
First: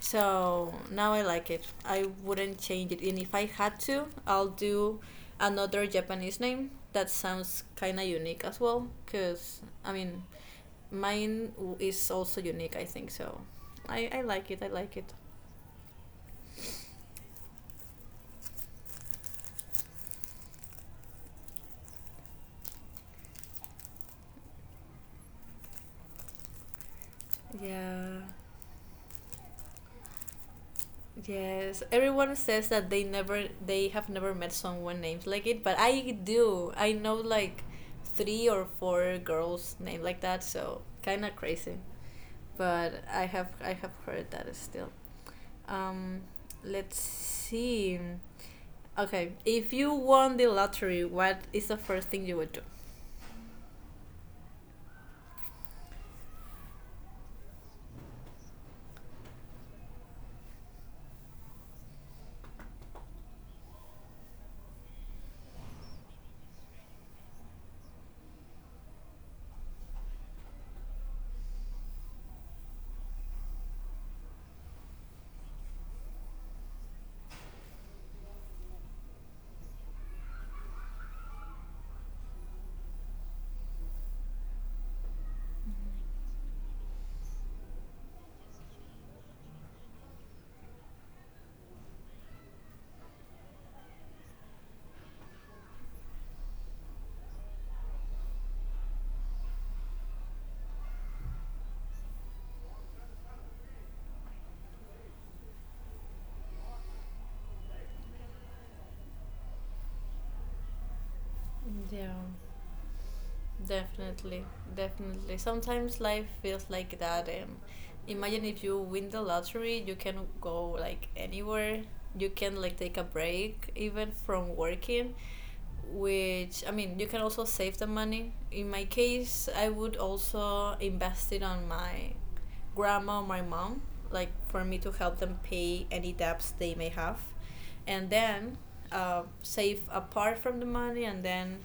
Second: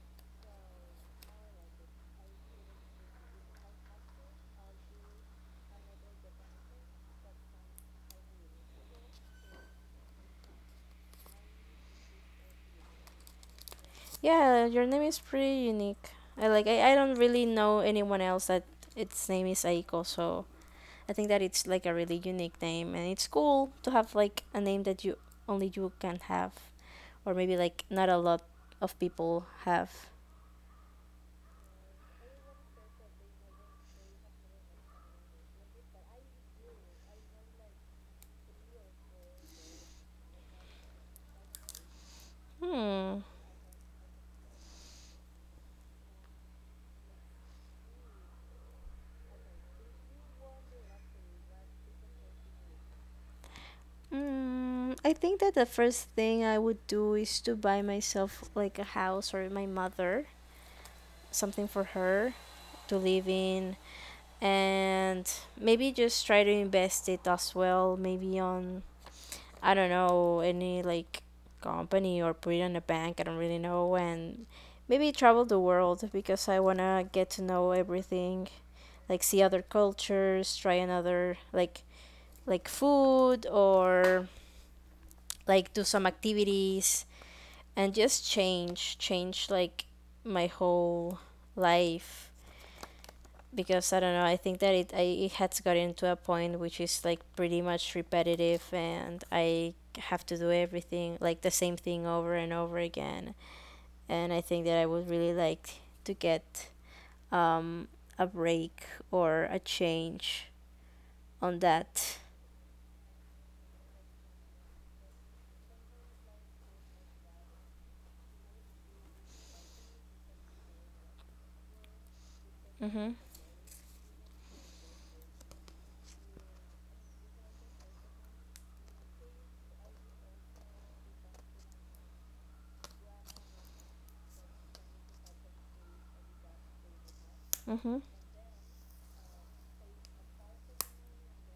Speaker 1: So now I like it. I wouldn't change it, and if I had to, I'll do another Japanese name that sounds kind of unique as well. Cause I mean, mine is also unique. I think so. I like it.
Speaker 2: Yeah,
Speaker 1: I
Speaker 2: your
Speaker 1: like
Speaker 2: name
Speaker 1: it.
Speaker 2: is pretty unique. I like, I don't really know anyone else that its name is Aiko, so I think that it's like a really unique name, and it's cool to have like a name that you only you can have, or maybe like not a
Speaker 1: Yeah.
Speaker 2: lot of people have.
Speaker 1: Yes. Everyone says that they have never met someone named like it, but I do. I know like three or four girls named like that. So kind of crazy. But
Speaker 2: Hmm.
Speaker 1: I have heard that still. Um, let's see. Okay, if you won the lottery, what is the first thing you would do?
Speaker 2: Mm, I think that the first thing I would do is to buy myself like a house, or my mother something for her to live in, and maybe just try to invest it as well, maybe on, I don't know, any like company or put it in a bank. I don't really know. And maybe travel the world, because I want to get to know everything, like see other cultures, try another like food, or like do some activities, and just change like my whole life, because I don't know, I think that it has gotten to a point which is like pretty much repetitive, and I have to do everything like the same thing over and over again. And I think that I would really like to get a break or a change on
Speaker 1: Yeah.
Speaker 2: that.
Speaker 1: Definitely, definitely. Sometimes life feels like that. Imagine if you win the lottery, you can go like anywhere. You can like take a break even from working, which I mean, you can also save the money. In my case, I would also invest it on my grandma or my mom, like for me to help them pay any debts they may have,
Speaker 2: Hmm.
Speaker 1: and then save apart from the money and then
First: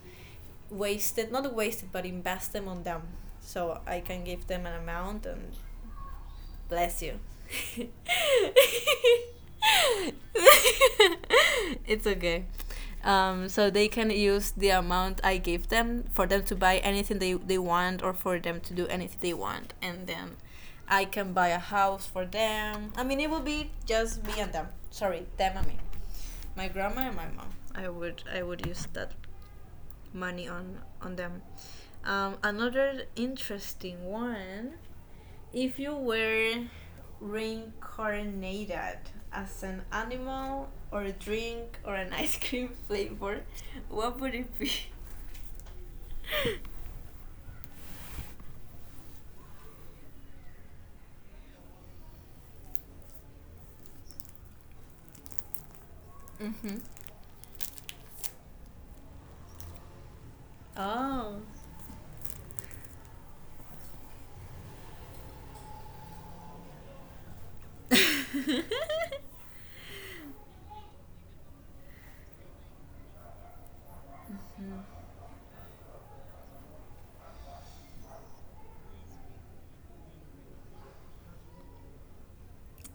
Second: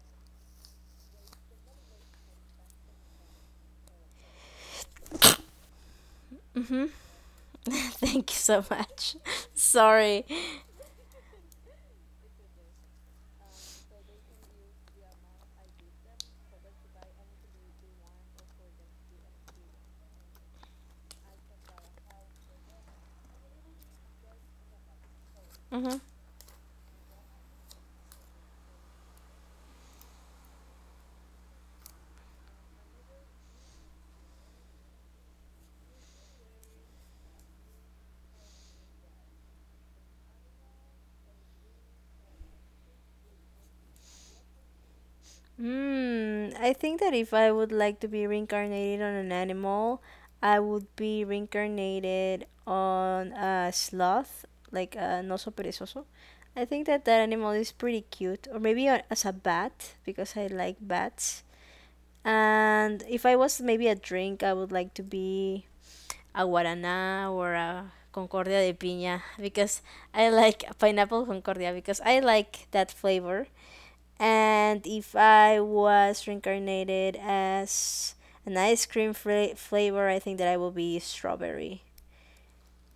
Speaker 1: waste it, not waste it, but invest them on them. So I can give them an amount and bless you.
Speaker 2: Thank you so much. Sorry.
Speaker 1: It's okay. So they can use the amount I gave them for them to buy anything they want or for them to do anything they want. And then I can buy a house for them. I mean, it will be just me and them. Sorry, them and me.
Speaker 2: Hmm.
Speaker 1: My grandma and my mom. I would use that money on them. Another interesting one, if you were reincarnated as an animal or a drink or an ice cream flavor, what would it be?
Speaker 2: Hmm, I think that if I would like to be reincarnated on an animal, I would be reincarnated on a sloth, like a oso perezoso. I
Speaker 1: Mm-hmm.
Speaker 2: think that that animal is pretty cute, or maybe as a bat, because I like
Speaker 1: Oh,
Speaker 2: bats. And if I was maybe a drink, I would like to be a guaraná or a concordia de piña, because I like pineapple concordia, because I like that flavor. And if I was reincarnated as an ice cream flavor, I think that I will be strawberry.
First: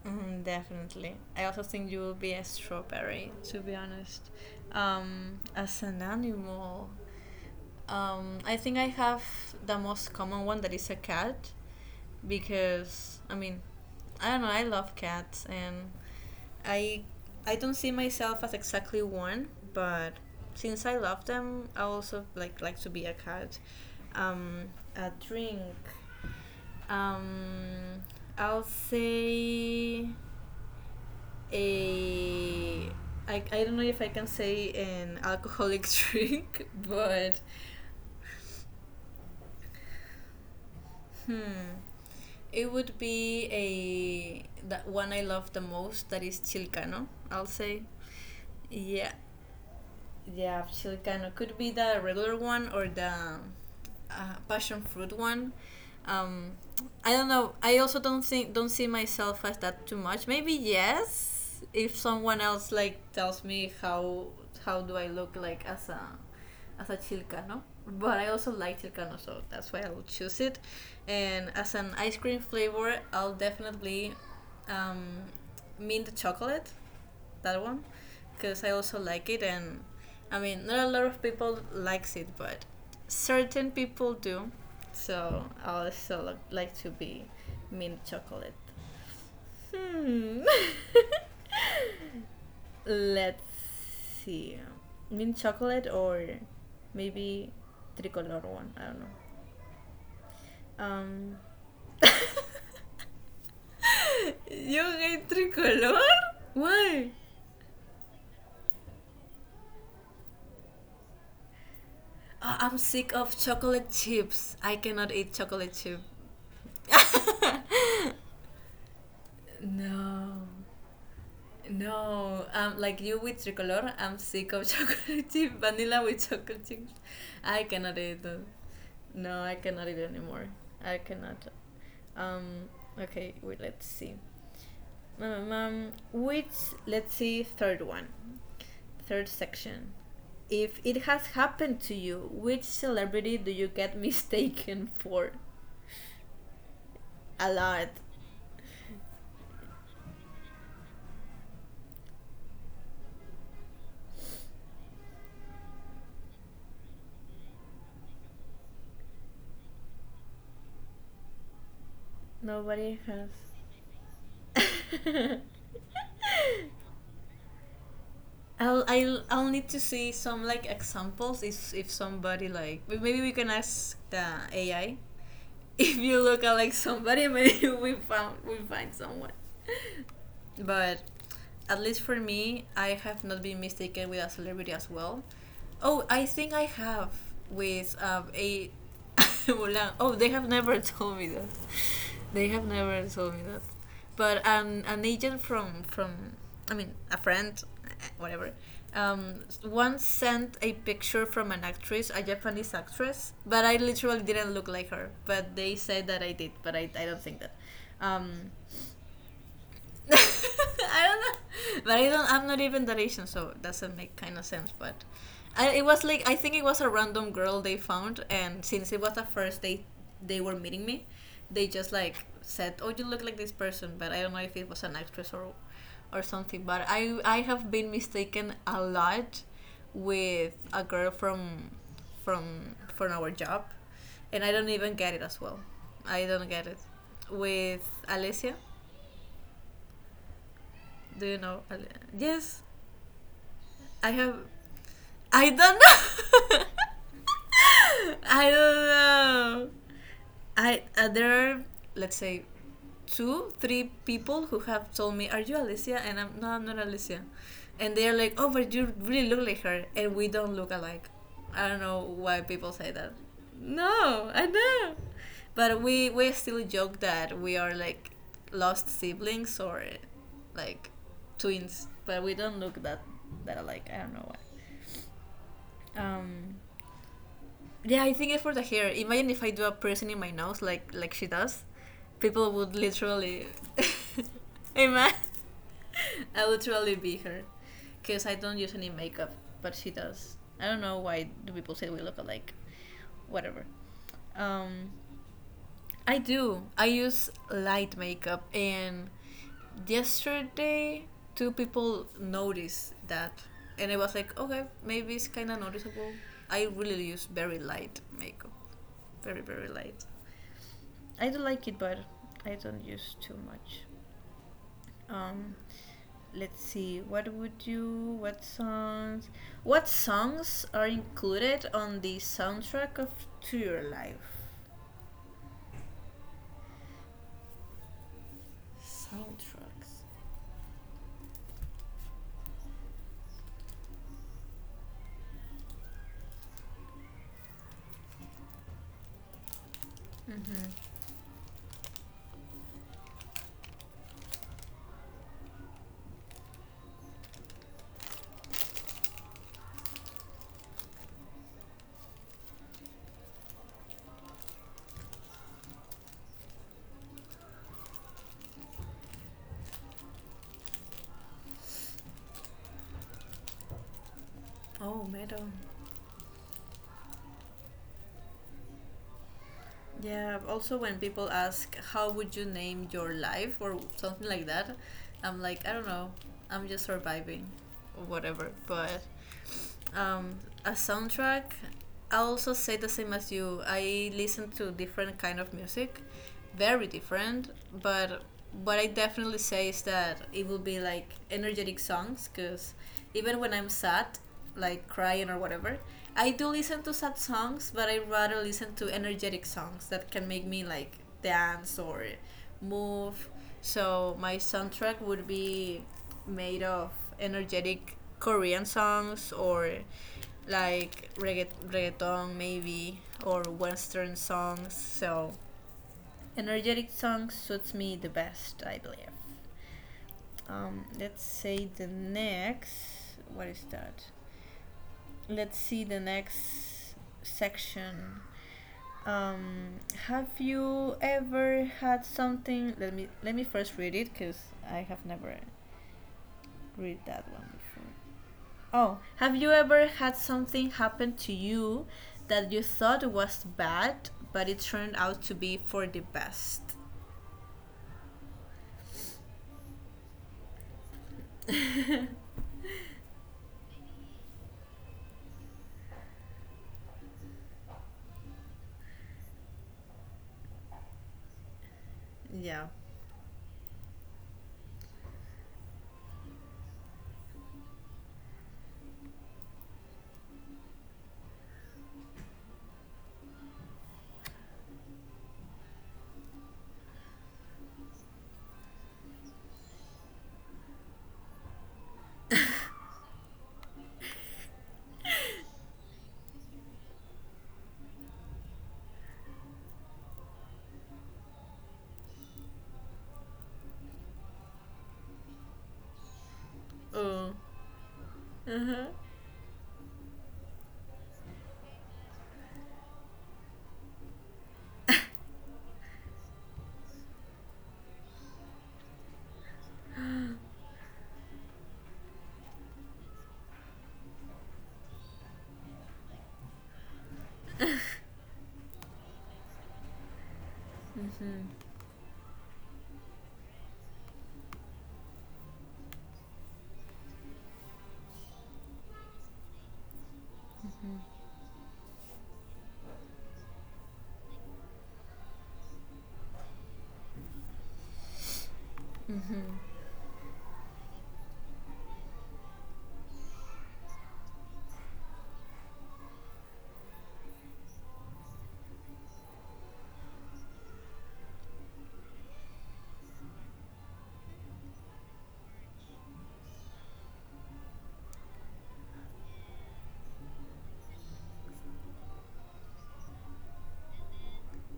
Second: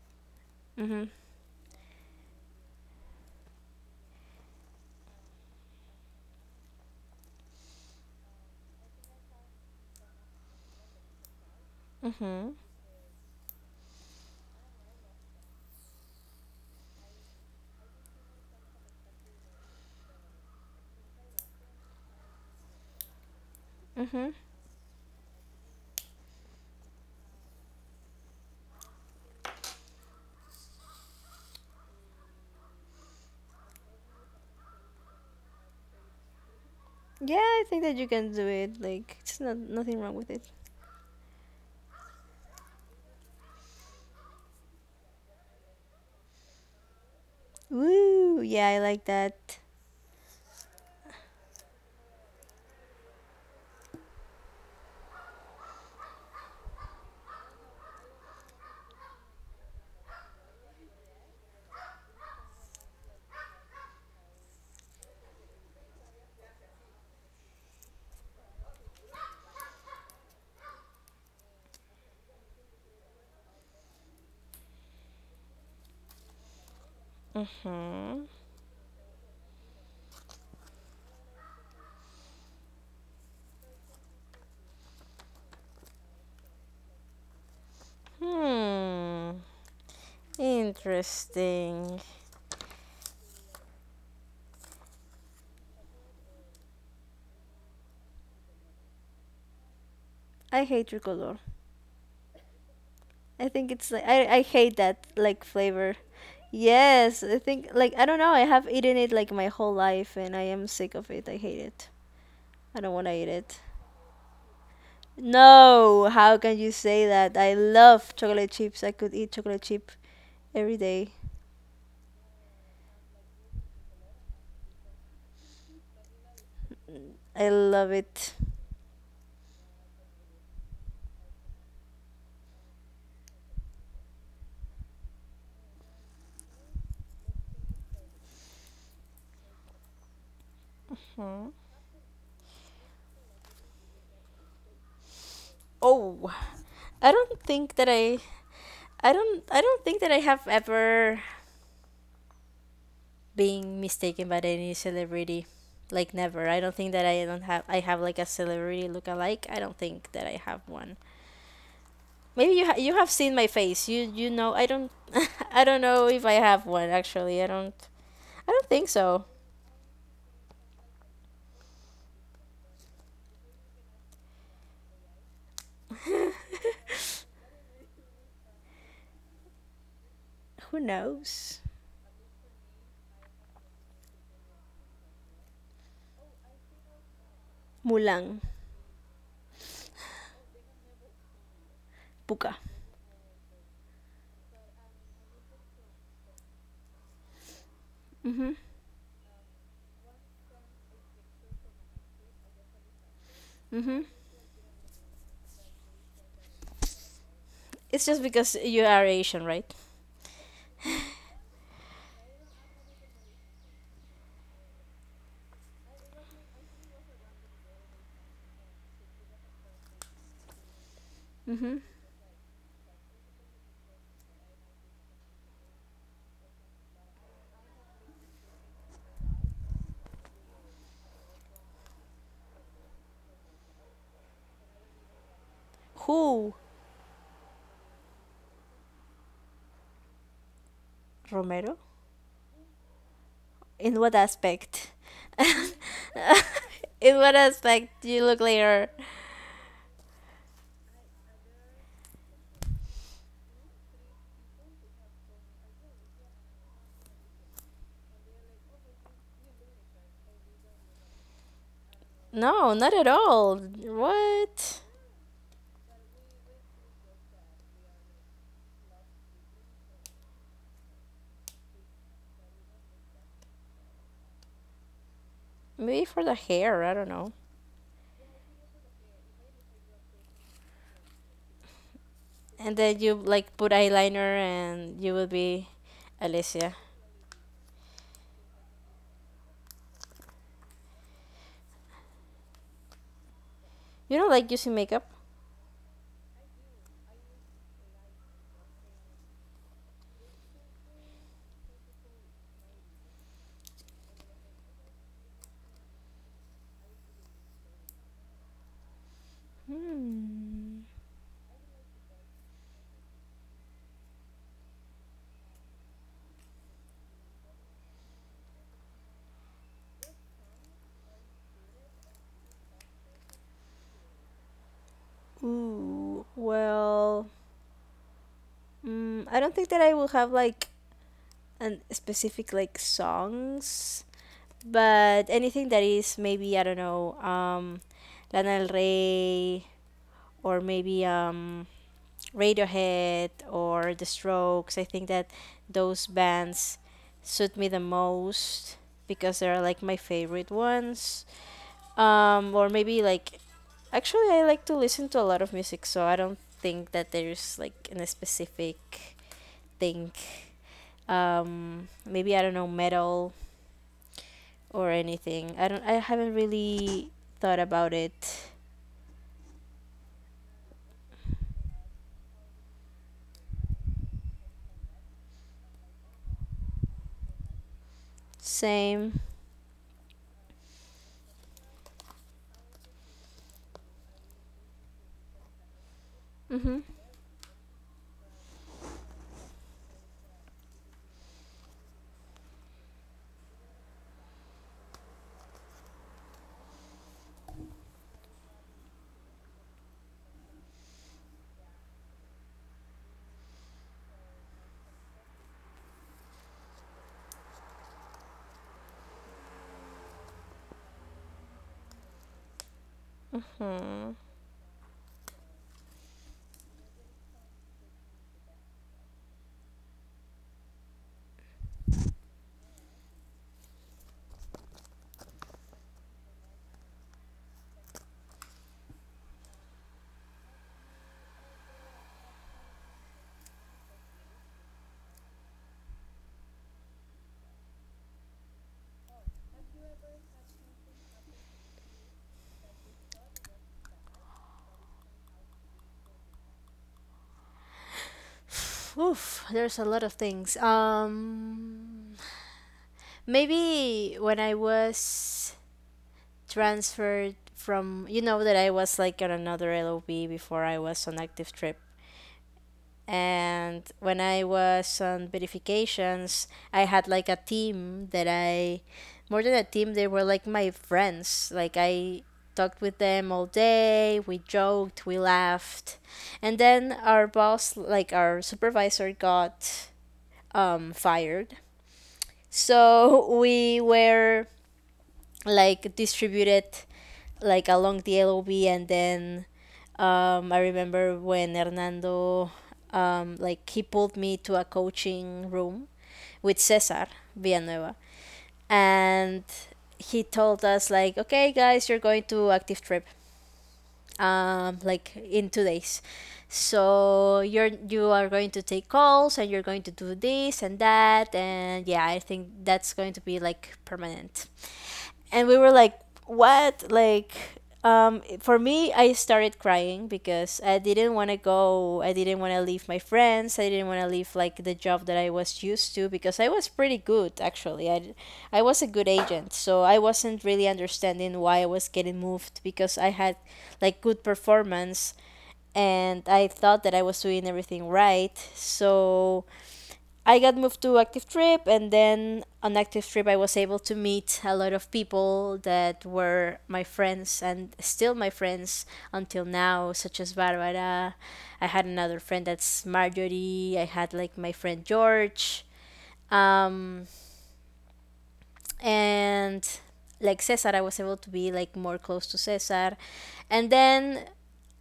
Speaker 1: mm,
Speaker 2: Mhm.
Speaker 1: definitely. I also think you will be a strawberry, to be honest. As an animal, um, I think I have the most common one that is a cat,
Speaker 2: Mhm.
Speaker 1: because I mean, I don't know. I love cats, and I I don't see myself as exactly one, but since I love them, I also like to be a cat.
Speaker 2: Mhm.
Speaker 1: Um, a drink. Um, I'll say a. I don't know if I can say an alcoholic drink,
Speaker 2: Yeah,
Speaker 1: but
Speaker 2: I think that you can do it. Like, it's not nothing wrong with it.
Speaker 1: hmm. It would be a that one I love the most that is Chilcano, I'll say.
Speaker 2: Woo! Yeah, I like
Speaker 1: Yeah,
Speaker 2: that.
Speaker 1: yeah, chilcano could be the regular one or the passion fruit one. Um, I don't know. I also don't see myself as that too much. Maybe yes, if someone else like tells me how do I look like as a chilcano. But I also like chilcano, so that's why I'll choose it. And as an ice cream flavor, I'll definitely um, mint chocolate that one
Speaker 2: Hmm.
Speaker 1: because I also like it, and I mean, not a lot of people likes it, but certain people do. So I also like to be mint chocolate.
Speaker 2: Hmm.
Speaker 1: Hmm.
Speaker 2: Interesting.
Speaker 1: Let's see, mint chocolate or maybe tricolor one. I don't know.
Speaker 2: I hate
Speaker 1: Um.
Speaker 2: tricolor. I think it's like, I hate
Speaker 1: You
Speaker 2: that
Speaker 1: hate
Speaker 2: like flavor.
Speaker 1: tricolor? Why?
Speaker 2: Yes, I think like I don't know, I have eaten it like my whole life, and I am sick of it. I hate it.
Speaker 1: "Ah, I'm
Speaker 2: I don't want to
Speaker 1: sick
Speaker 2: eat
Speaker 1: of
Speaker 2: it.
Speaker 1: chocolate chips. I cannot eat chocolate chip."
Speaker 2: No, how can you say that? I love chocolate chips. I could eat chocolate chip
Speaker 1: no,
Speaker 2: every day.
Speaker 1: no. Like you with tricolor, I'm sick of chocolate chip. Vanilla with chocolate chips.
Speaker 2: I
Speaker 1: I
Speaker 2: love
Speaker 1: cannot eat.
Speaker 2: it.
Speaker 1: Them. No, I cannot eat anymore. I cannot. Um. Okay. Wait. Let's see. Which Let's see, third one, third section. If it has
Speaker 2: Mm.
Speaker 1: happened to you, which celebrity do you get mistaken for?
Speaker 2: Oh, I don't
Speaker 1: A
Speaker 2: think that
Speaker 1: lot.
Speaker 2: I don't, I don't think that I have ever been mistaken by any celebrity. Like never. I don't think that I don't have I have like a celebrity look alike. I don't think that I have one. Maybe you you
Speaker 1: Nobody
Speaker 2: have
Speaker 1: has.
Speaker 2: seen my face. You know I don't I don't know if I have one actually. I don't
Speaker 1: I'll,
Speaker 2: think
Speaker 1: I'll
Speaker 2: so.
Speaker 1: I'll need to see some like examples, if somebody, like, maybe we can ask the AI, if you look at like somebody. Maybe we find someone,
Speaker 2: Who
Speaker 1: but
Speaker 2: knows?
Speaker 1: at least for me, I have not been mistaken with a celebrity as well. Oh, I think I have, with
Speaker 2: Mulan,
Speaker 1: a Mulan. Oh, they have never told me that. They
Speaker 2: Puka.
Speaker 1: have never told me that. But an agent from, I mean, a friend, whatever.
Speaker 2: Hmm.
Speaker 1: Once sent a picture from an actress, a Japanese actress, but I
Speaker 2: Hmm.
Speaker 1: literally didn't look like her. But they said that I did, but I don't think that.
Speaker 2: It's just
Speaker 1: Um,
Speaker 2: because you are Asian, right?
Speaker 1: I don't know, but I don't. I'm not even that Asian, so it doesn't make kind of sense. But it was like, I think it was a random girl they found, and since it was the first day they were meeting me, they
Speaker 2: Hmm.
Speaker 1: just like said, "Oh, you look like this person," but I don't know if it was an actress or something. But I have been mistaken a lot with a girl from from our job, and I don't even get it as well. I don't
Speaker 2: Who
Speaker 1: get it with Alessia, do you know?
Speaker 2: Romero?
Speaker 1: Yes,
Speaker 2: In
Speaker 1: I
Speaker 2: what
Speaker 1: have.
Speaker 2: aspect?
Speaker 1: I don't know.
Speaker 2: In what aspect do you look
Speaker 1: I don't
Speaker 2: later?
Speaker 1: know. I There are, let's say, two, three people who have told me, "Are you Alicia?" And I'm no, I'm not Alicia. And they are like, "Oh, but you really look like her," and we don't look alike. I don't know why
Speaker 2: No,
Speaker 1: people
Speaker 2: not
Speaker 1: say
Speaker 2: at
Speaker 1: that.
Speaker 2: all.
Speaker 1: No, I
Speaker 2: What?
Speaker 1: know. But we still joke that we are like lost siblings or like twins, but we don't look that alike. I don't know why.
Speaker 2: Maybe for the
Speaker 1: Um,
Speaker 2: hair, I don't know.
Speaker 1: yeah, I think it's for the hair. Imagine if I do a piercing in my nose, like she does, people
Speaker 2: And
Speaker 1: would
Speaker 2: then you
Speaker 1: literally,
Speaker 2: like put eyeliner and you
Speaker 1: amen.
Speaker 2: will be
Speaker 1: I would
Speaker 2: Alicia.
Speaker 1: literally be her, cause I don't use any makeup, but she does. I don't know why do people say we look alike, whatever.
Speaker 2: You don't like using
Speaker 1: Um,
Speaker 2: makeup?
Speaker 1: I do. I use light makeup, and yesterday two people noticed that, and I was like, okay, maybe it's kind of noticeable. I really use very light makeup, very very light.
Speaker 2: Hmm.
Speaker 1: I do like it, but I don't use too much. Um, let's see. What would you? What songs? What songs are included on the soundtrack of To Your Life?
Speaker 2: Ooh, well, mm, I don't think that I
Speaker 1: Soundtracks.
Speaker 2: will have like an specific like songs, but anything that is, maybe I don't know, Lana Del Rey, or
Speaker 1: Mm-hmm.
Speaker 2: maybe Radiohead or The Strokes. I think that those bands suit me the most, because they're like my favorite ones. Or maybe like, actually I like to listen to a lot of music, so I don't think that there's like in a specific thing. Maybe I don't know, metal or
Speaker 1: Oh,
Speaker 2: anything.
Speaker 1: metal.
Speaker 2: I don't. I haven't really thought about it.
Speaker 1: Yeah, also when people ask how would you name your life or something like that, I'm like, I don't know, I'm just surviving or whatever. But
Speaker 2: Same.
Speaker 1: um, a soundtrack, I also say the same as you. I listen to different kind of music,
Speaker 2: Mhm.
Speaker 1: very different, but what I definitely say is that it will be like energetic songs because even when I'm sad, like crying or whatever, I do listen to sad songs, but I rather listen to energetic songs that can make me like dance or move. So my soundtrack would be made of energetic Korean songs or like reggaeton maybe or western songs. So energetic song suits me the best, I believe. Let's say the next. What is that? Let's see the next section. Um, have you ever had something? Let me first read it because I have never read that one before. Oh, have you ever had something happen to you that you thought was bad, but it turned out to be for the best?
Speaker 2: Oof. There's a lot of things. Maybe when I was transferred from, you know, that I was like on another LOB before I was on active trip.
Speaker 1: Yeah.
Speaker 2: And when I was on verifications, I had like a team that more than a team, they were like my friends. Like I talked with them all day, we joked, we laughed. And then our boss, like our supervisor, got fired. So we were like distributed like along the LOB, and then I remember when Hernando, like he pulled me to a coaching room with Cesar
Speaker 1: Uh.
Speaker 2: Villanueva,
Speaker 1: Uh huh.
Speaker 2: and he told us like, okay guys, you're going to active trip, like in 2 days, so you are going to take calls and you're going to do this and that, and yeah, I think that's going to be like permanent. And we were like what, like, for me I started crying because I didn't want to go, I didn't want to leave my friends, I didn't want to leave like the job that I was used to, because I was pretty good actually, I was a good agent, so I wasn't really understanding why I was getting moved, because I had like good performance, and I thought that I was doing everything right. So I got moved to active trip, and then on active trip, I was able to meet a lot of people that were my friends and still my friends until now, such as Barbara. I had another friend that's Marjorie. I had like my friend George, um, and like Cesar, I was able to be like more close to Cesar, and then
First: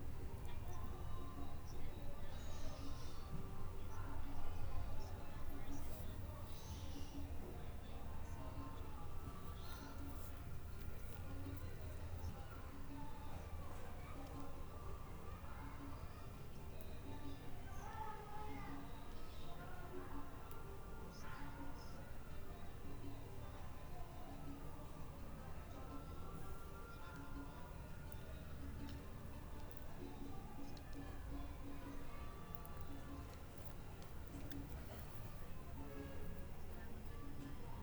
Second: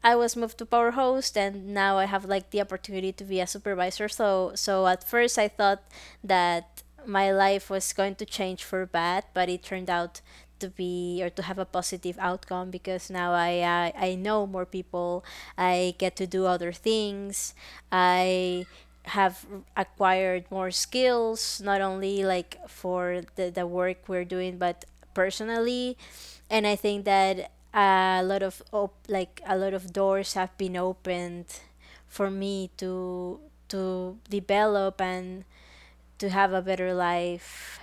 Speaker 2: I was moved to power host, and now I have like the opportunity to be a supervisor. So at first I thought that my life was going to change for bad, but it turned out to be or to have a positive outcome because now I know more people. I get to do other things. I have acquired more skills, not only like for the work we're doing but personally, and I think that a lot of a lot of doors have been opened for me to develop and to have a better life.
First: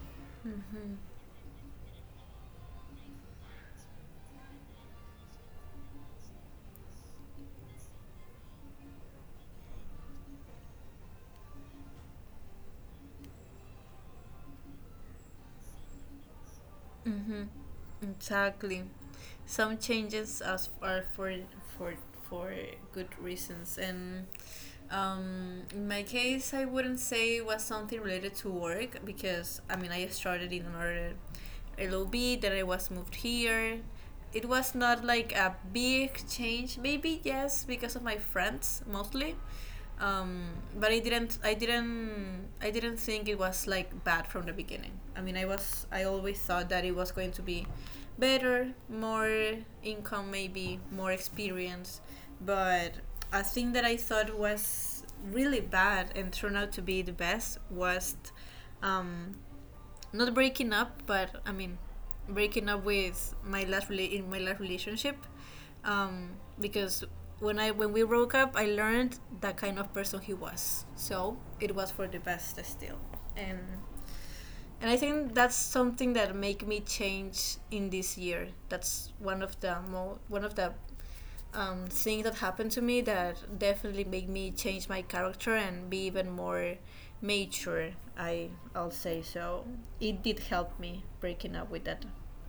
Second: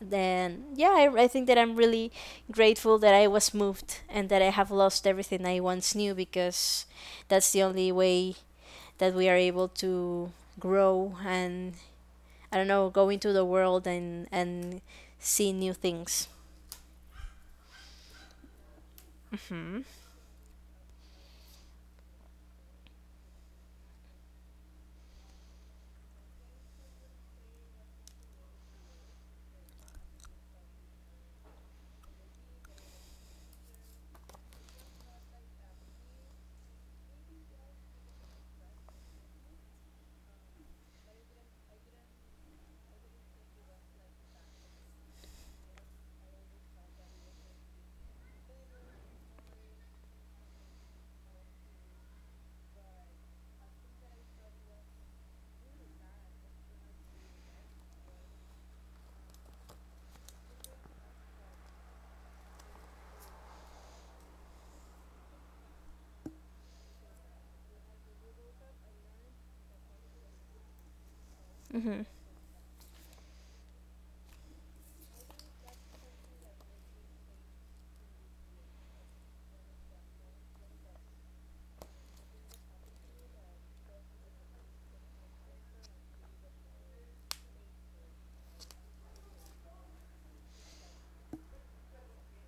Speaker 2: Then yeah,
Speaker 1: Mm-hmm.
Speaker 2: I think that I'm really grateful that I was moved and that I have lost everything I once knew, because that's the only way that we are able to grow and, I don't know, go into the world and see new things.
Speaker 1: Exactly. Some changes as are for for for good reasons, and in my case, I wouldn't say it was something related to work because I mean, I started in another LOB, then I was moved here. It was not like a big change. Maybe yes, because of my friends mostly, um, but I didn't think it was like bad from the beginning. I mean, I always thought that it was going to be better, more income, maybe more experience. But a thing that I thought was really bad and turned out to be the best was, um, not breaking up, but I mean, breaking up with my last relationship, um, because when we broke up, I learned that kind of person he was. So it was for the best still, and I think that's something that make me change in this year. That's one of the things that happened to me that definitely make me change my character and be even more mature, i I'll say. So it did help me, breaking up with that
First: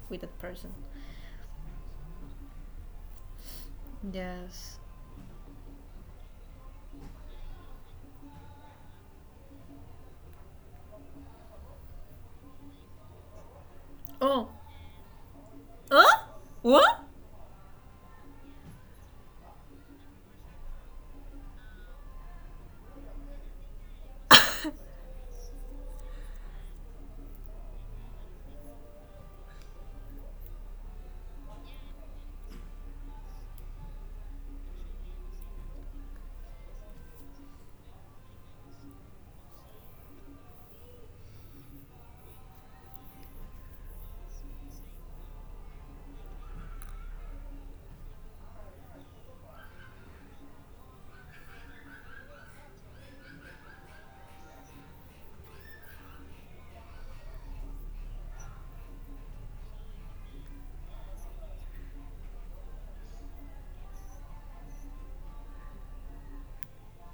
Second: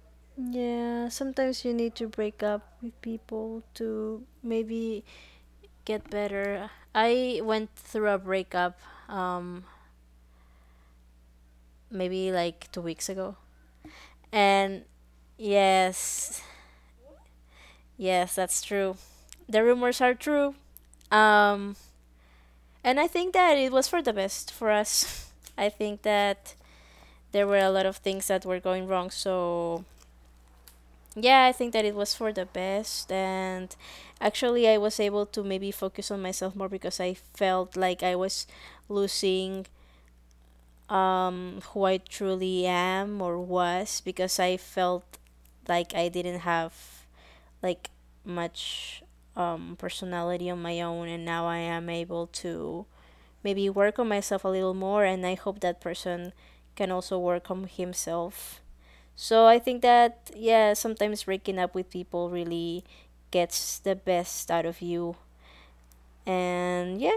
Speaker 1: person.
Speaker 2: Yeah, sometimes you need to break up with people to
Speaker 1: Yes.
Speaker 2: maybe get better. I went through a breakup um maybe like 2 weeks ago.
Speaker 1: Oh.
Speaker 2: And
Speaker 1: Huh?
Speaker 2: yes,
Speaker 1: what
Speaker 2: yes, that's true. The rumors are true. Um and I think that it was for the best for us. I think that there were a lot of things that were going wrong, so yeah, I think that it was for the best. And actually, I was able to maybe focus on myself more because I felt like I was losing, who I truly am or was, because I felt like I didn't have like much personality on my own. And now I am able to maybe work on myself a little more. And I hope that person can also work on himself. So I think that yeah, sometimes breaking up with people really gets the best out of you. And yeah,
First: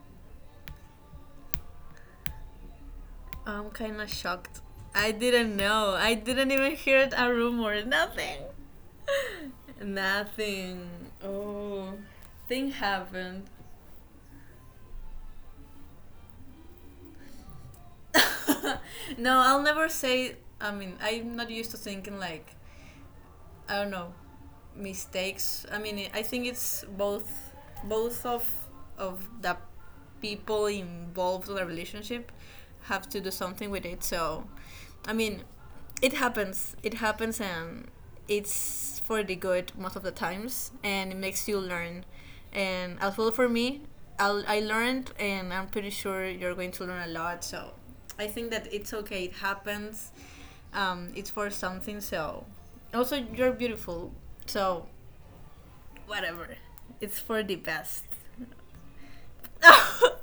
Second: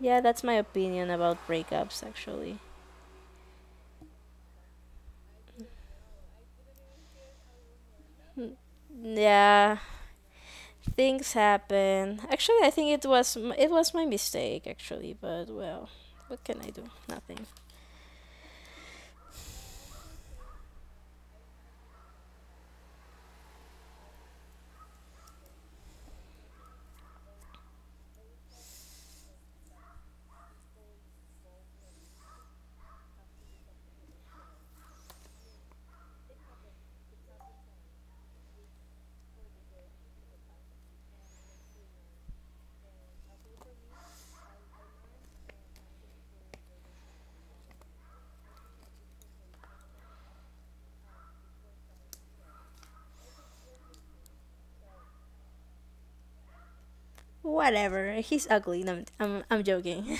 Speaker 2: yeah, that's my opinion about breakups actually.
Speaker 1: I'm kind of shocked. I didn't even hear a rumor, nothing.
Speaker 2: Yeah,
Speaker 1: Nothing.
Speaker 2: things
Speaker 1: Oh,
Speaker 2: happen. Actually, I
Speaker 1: thing
Speaker 2: think it was
Speaker 1: happened.
Speaker 2: it was my mistake actually, but well, what can I do? Nothing.
Speaker 1: No, I'll never say. I mean, I'm not used to thinking like, I don't know, mistakes. I mean, I think it's both of the people involved in the relationship have to do something with it. So, I mean, it happens. It happens, and it's for the good most of the times, and it makes you learn. And as well for me, I learned, and I'm pretty sure you're going to learn a lot. So I think that it's okay. It happens. It's for something. So also, you're beautiful. So whatever. It's for the best.
Speaker 2: Whatever. He's ugly. No, I'm joking.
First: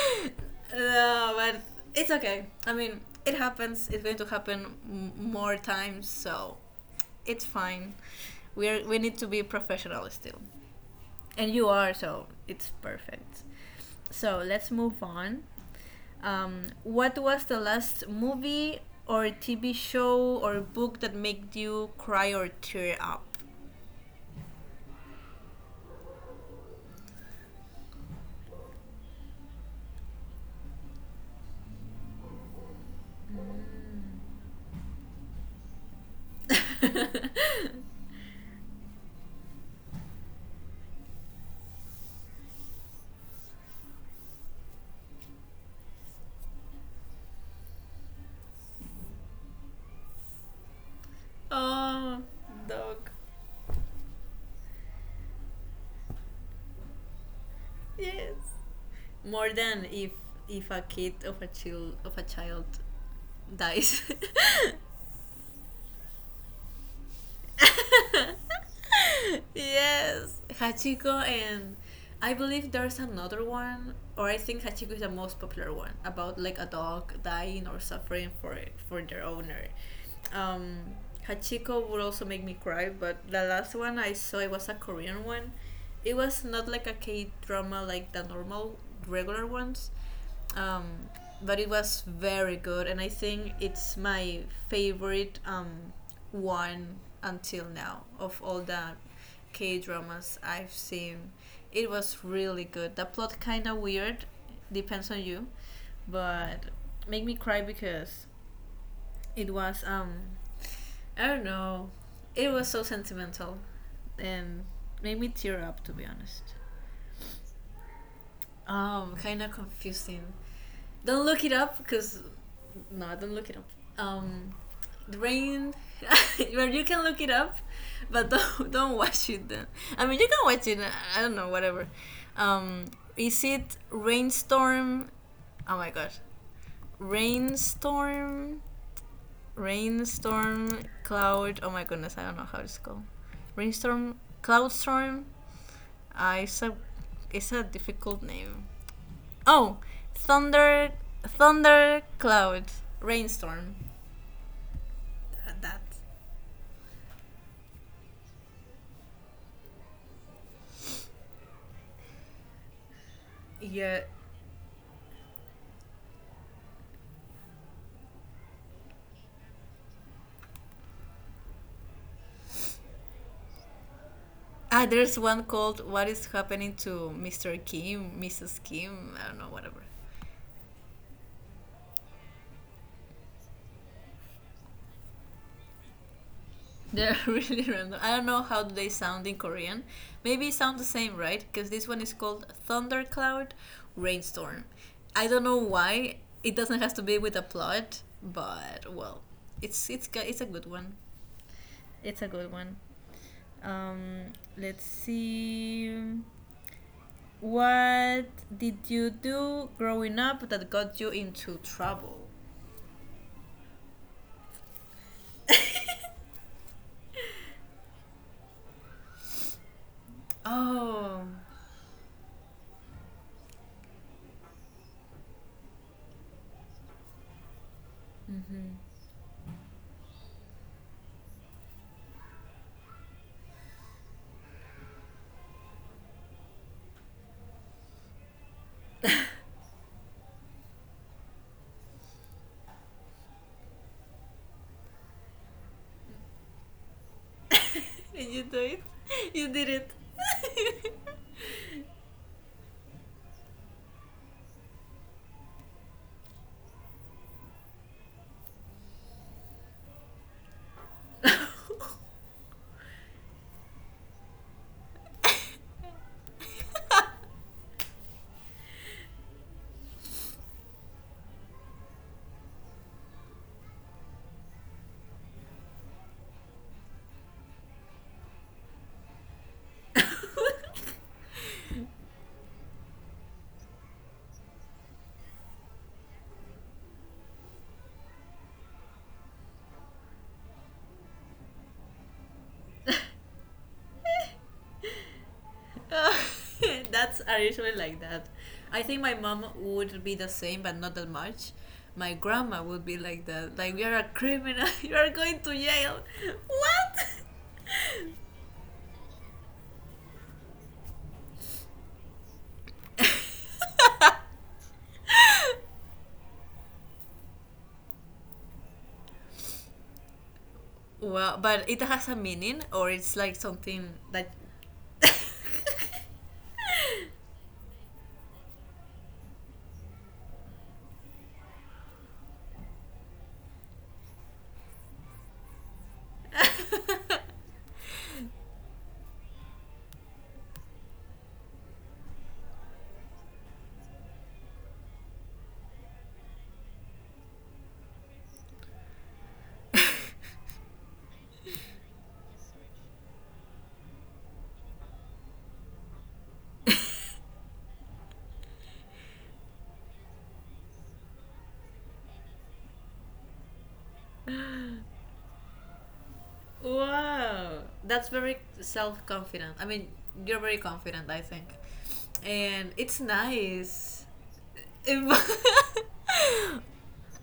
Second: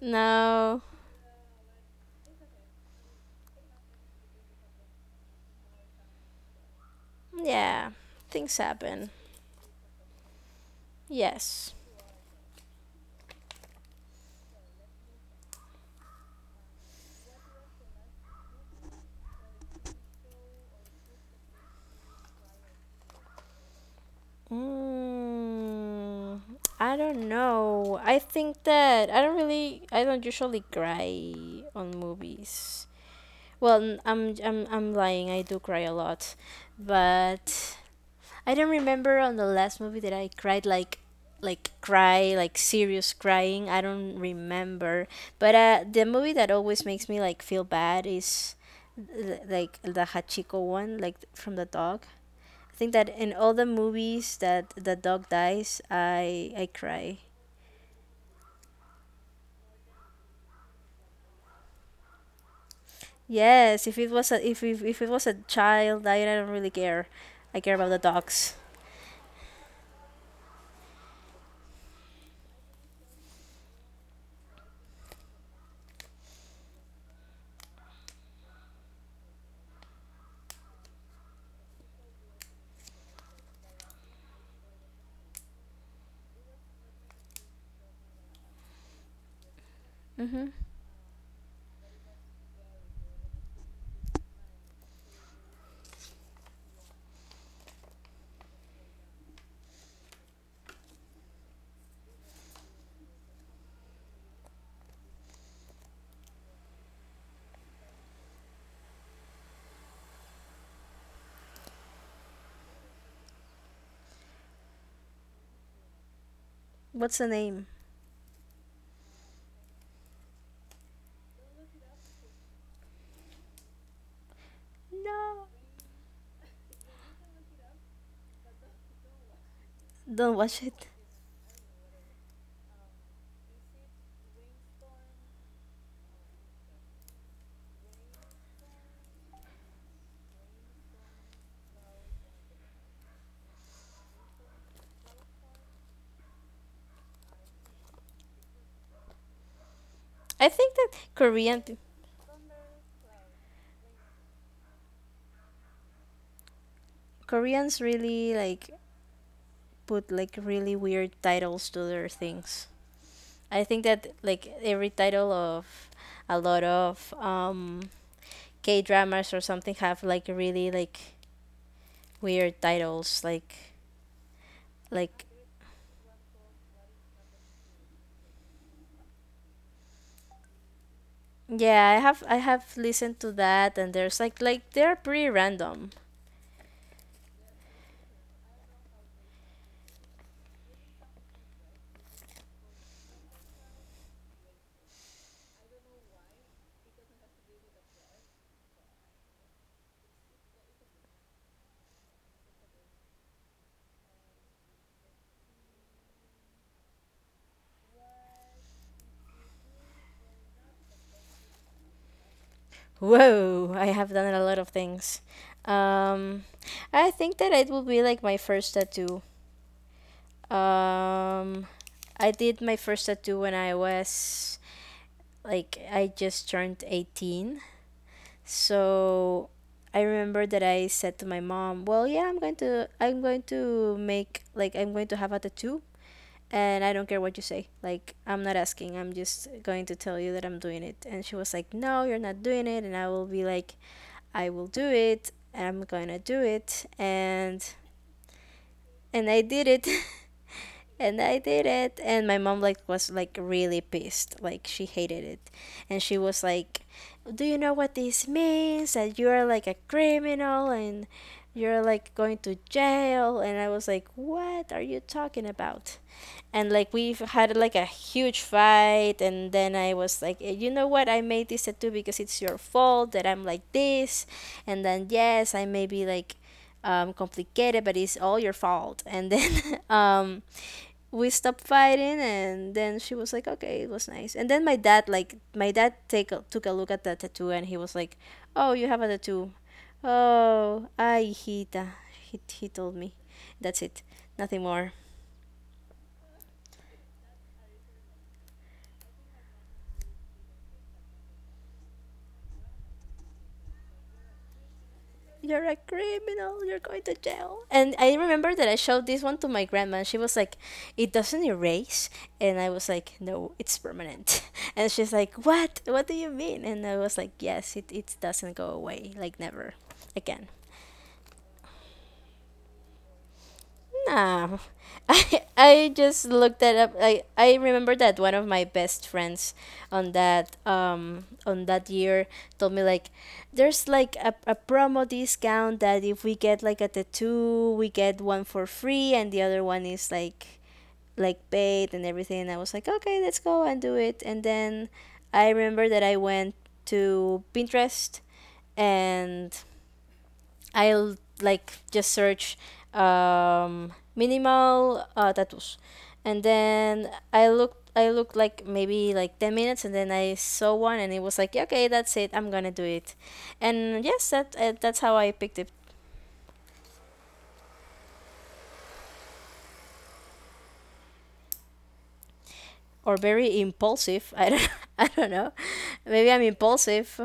Speaker 2: No.
Speaker 1: No, but it's okay. I mean, it happens. It's going to happen more times. So it's
Speaker 2: Yeah.
Speaker 1: fine.
Speaker 2: Things
Speaker 1: We
Speaker 2: happen.
Speaker 1: need to be professional still, and you
Speaker 2: Yes.
Speaker 1: are, so it's perfect. So let's move on. What was the last movie or TV show or book that made you cry or tear up?
Speaker 2: Mm, I don't know. I think that I don't really. I don't usually cry on movies. Well, I'm lying. I do cry a lot, but I don't remember on the last movie that I cried, like cry like serious crying. I don't remember. But the movie that always makes me like feel bad is like the Hachiko one, like from the dog.
Speaker 1: Oh,
Speaker 2: I think that
Speaker 1: dog.
Speaker 2: in all the movies that the dog dies, I cry.
Speaker 1: Yes. More than if a kid of a child
Speaker 2: Yes, if
Speaker 1: dies.
Speaker 2: it was a if it was a child, I don't really care. I care about the dogs.
Speaker 1: Yes, Hachiko. And I believe there's another one, or I think Hachiko is the most popular one about like a dog dying or suffering for their owner. Um, Hachiko would also make me cry, but the last one I saw, it was a Korean one. It was not like a K drama, like the normal regular ones, um, but it was very good, and I think it's my favorite, one until now of all the K dramas I've seen. It was really good. The plot kind of weird, depends on you, but make me cry because it was, I don't know, it was so sentimental, and made me tear up, to be honest.
Speaker 2: What's the name?
Speaker 1: Kind of confusing. Don't look it up because, no, don't look it up. Um, the
Speaker 2: No,
Speaker 1: rain. Well, you can look it up, but don't watch it. Then, I mean, you
Speaker 2: don't
Speaker 1: can
Speaker 2: watch
Speaker 1: watch it.
Speaker 2: it.
Speaker 1: I don't know, whatever. Um, is it rainstorm? Oh my gosh, rainstorm, rainstorm cloud. Oh my goodness, I don't know how it's called. Rainstorm, cloudstorm. Uh, it's a it's a difficult name. Oh,
Speaker 2: I think that
Speaker 1: thunder, thunder, cloud, rainstorm. That.
Speaker 2: Koreans really like put like really weird titles to their things. I think that
Speaker 1: Yeah.
Speaker 2: like every title of a lot of K dramas or something have like really like weird titles like
Speaker 1: Ah,
Speaker 2: like
Speaker 1: there's one called "What is happening to Mr. Kim, Mrs. Kim?" I don't know, whatever.
Speaker 2: yeah, I have listened to that, and there's like they're pretty random.
Speaker 1: They're really random. I don't know how they sound in Korean. Maybe it sound the same, right? Because this one is called thundercloud, rainstorm. I don't know why it doesn't have to be with a plot, but well, it's a good one. It's a good one. Let's see. What did you do growing up that got you into trouble?
Speaker 2: Whoa, I have done a lot of things. Um I think that it will be like my first tattoo.
Speaker 1: Oh,
Speaker 2: Um I did my first tattoo when I was like I just turned 18. So I remember that I said to my mom, "Well, yeah, I'm going to make like I'm going to have a tattoo, and I don't care what you say. Like, I'm not asking. I'm just going to tell you that I'm doing it." And she was like, "No, you're not doing it." And I will be like, "I will do it. And I'm going to do it." And
Speaker 1: did you do it?
Speaker 2: I
Speaker 1: You
Speaker 2: did
Speaker 1: did
Speaker 2: it.
Speaker 1: it.
Speaker 2: And I did it, and my mom like was like really pissed, like she hated it, and she was like, "Do you know what this means? That you are like a criminal and you're like going to jail?" And I was like, "What are you talking about?" And like we had like a huge fight, and then I was like, "Eh, you know what, I made this tattoo because it's your fault that I'm like this, and then yes I may be like complicated but it's all your fault." And then um we stopped fighting, and then she was like okay, it was nice. And then my dad, like my dad took a look at the tattoo, and he was like, "Oh, you have a tattoo. Oh, ay hijita," he told me. That's it, nothing more.
Speaker 1: Uh, that's are usually like that. I think my mom would be the same, but not that much. My grandma would be like that. Like, you're a criminal. You are going to
Speaker 2: "You're a
Speaker 1: jail.
Speaker 2: criminal, you're
Speaker 1: What?
Speaker 2: going to jail." And I remember that I showed this one to my grandma, and she was like, "It doesn't erase?" And I was like, "No, it's permanent." And she's like, "What? What do you mean?" And I was like, "Yes, it doesn't go away, like never again."
Speaker 1: Well, but it has a meaning, or it's like something that.
Speaker 2: Nah. I just looked that up. I remember that one of my best friends on that year told me like there's like a promo discount that if we get like a tattoo we get one for free and the other one is like paid and everything, and I was like, "Okay, let's go and do it." And then I remember that I went to Pinterest, and I'll like just search minimal tattoos, and then I looked. I looked like maybe like 10 minutes, and then I saw one, and it was like, "Yeah, okay, that's it. I'm gonna do it," and yes, that that's how I picked it.
Speaker 1: Wow, that's very self confident. I mean, you're very confident, I think, and it's
Speaker 2: Or very
Speaker 1: nice.
Speaker 2: impulsive. I don't. I
Speaker 1: Well,
Speaker 2: don't know. Maybe I'm impulsive.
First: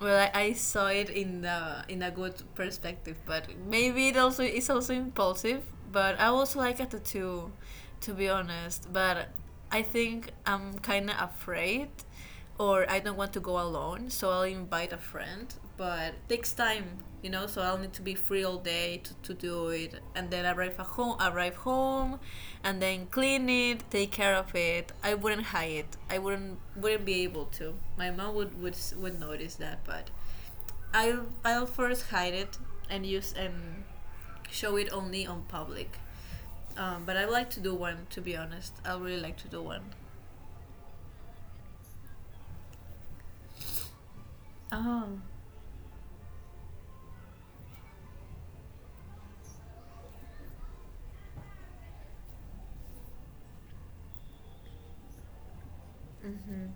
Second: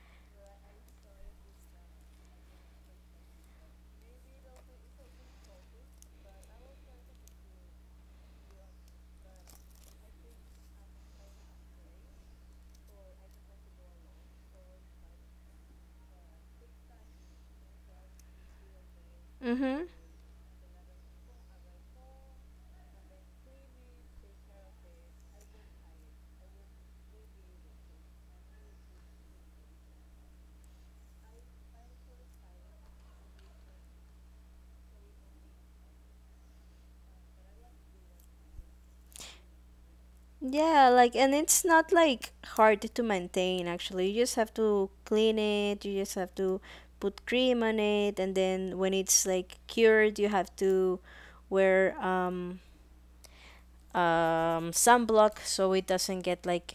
Speaker 1: I saw it in the in a good perspective, but maybe it's also impulsive. But I also like a tattoo, to be honest. But I think I'm kind of afraid, or I don't want to go alone, so I'll invite a friend, but it takes time, so I'll need to be free all day to do
Speaker 2: Mm-hmm.
Speaker 1: it, and then arrive home and then clean it, take care of it. I wouldn't hide it. I wouldn't, be able to. My mom would, would notice that. But I'll first hide it and use and show it only on public. But I like to do one, to be honest. I really like to do one.
Speaker 2: Yeah, like, and it's not like hard to maintain actually. You just have to
Speaker 1: Oh,
Speaker 2: clean it, you just have to put cream on it, and then when it's like cured, you have to wear sunblock so it doesn't get like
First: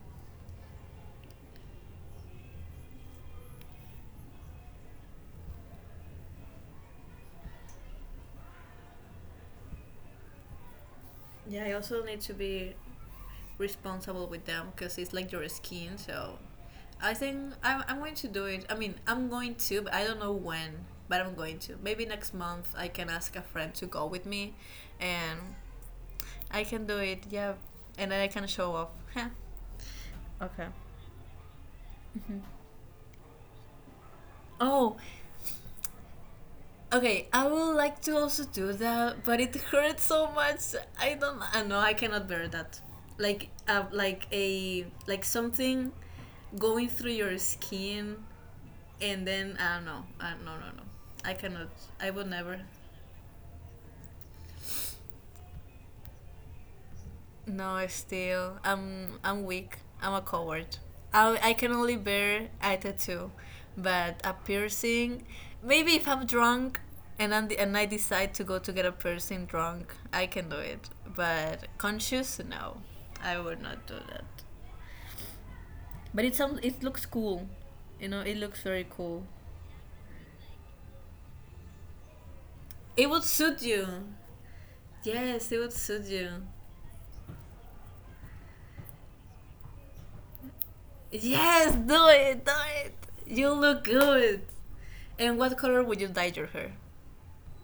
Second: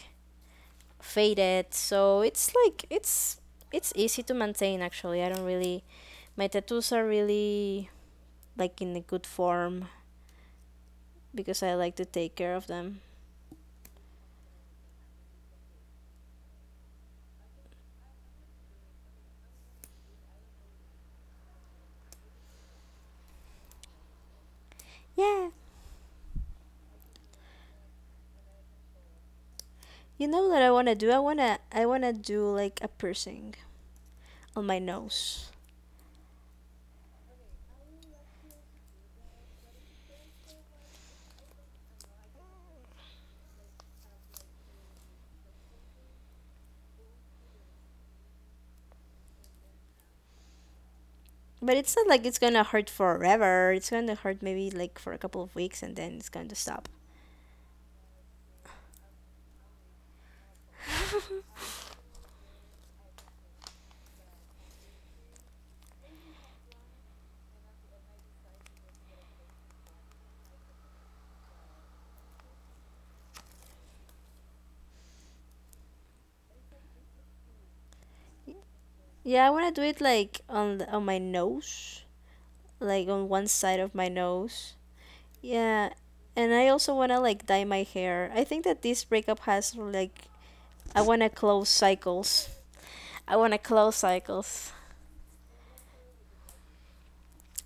Speaker 2: faded. So it's like, it's easy to maintain actually. I don't really, my tattoos are really like in a good form because
Speaker 1: yeah,
Speaker 2: I
Speaker 1: I
Speaker 2: like to
Speaker 1: also need
Speaker 2: take
Speaker 1: to
Speaker 2: care of
Speaker 1: be
Speaker 2: them.
Speaker 1: responsible with them because it's like your skin. So I think I'm going to do it. I mean, I'm going to, but I don't know when. But I'm going to. Maybe next month I can ask a friend to go with me, and
Speaker 2: Yeah.
Speaker 1: I can do it. Yeah, and then I can show off. Huh.
Speaker 2: You know what I
Speaker 1: Okay.
Speaker 2: wanna do? I wanna do like a piercing on my
Speaker 1: Oh,
Speaker 2: nose.
Speaker 1: okay. I would like to also do that, but it hurts so much. I don't. I know I cannot bear that. Like a something going through your skin, and then I don't know. I, no, no, no. I cannot.
Speaker 2: But it's not
Speaker 1: I
Speaker 2: like
Speaker 1: would
Speaker 2: it's gonna
Speaker 1: never.
Speaker 2: hurt forever. It's gonna hurt maybe like for a couple of weeks, and then it's gonna stop.
Speaker 1: No, still, I'm weak. I'm a coward. I can only bear a tattoo, but a piercing. Maybe if I'm drunk and I decide to go to get a piercing drunk, I can do it. But conscious, no, I would not do that. But it looks cool, you know. It looks very cool.
Speaker 2: Yeah, I wanna do it like on my nose, like
Speaker 1: It would
Speaker 2: on one
Speaker 1: suit
Speaker 2: side
Speaker 1: you.
Speaker 2: of my nose.
Speaker 1: Yes, it would
Speaker 2: Yeah,
Speaker 1: suit you.
Speaker 2: and I also wanna like dye my hair. I think that this breakup has like, I wanna close
Speaker 1: Yes, do it,
Speaker 2: cycles.
Speaker 1: do it.
Speaker 2: I
Speaker 1: You
Speaker 2: wanna
Speaker 1: look
Speaker 2: close
Speaker 1: good.
Speaker 2: cycles.
Speaker 1: And what color would you dye your hair?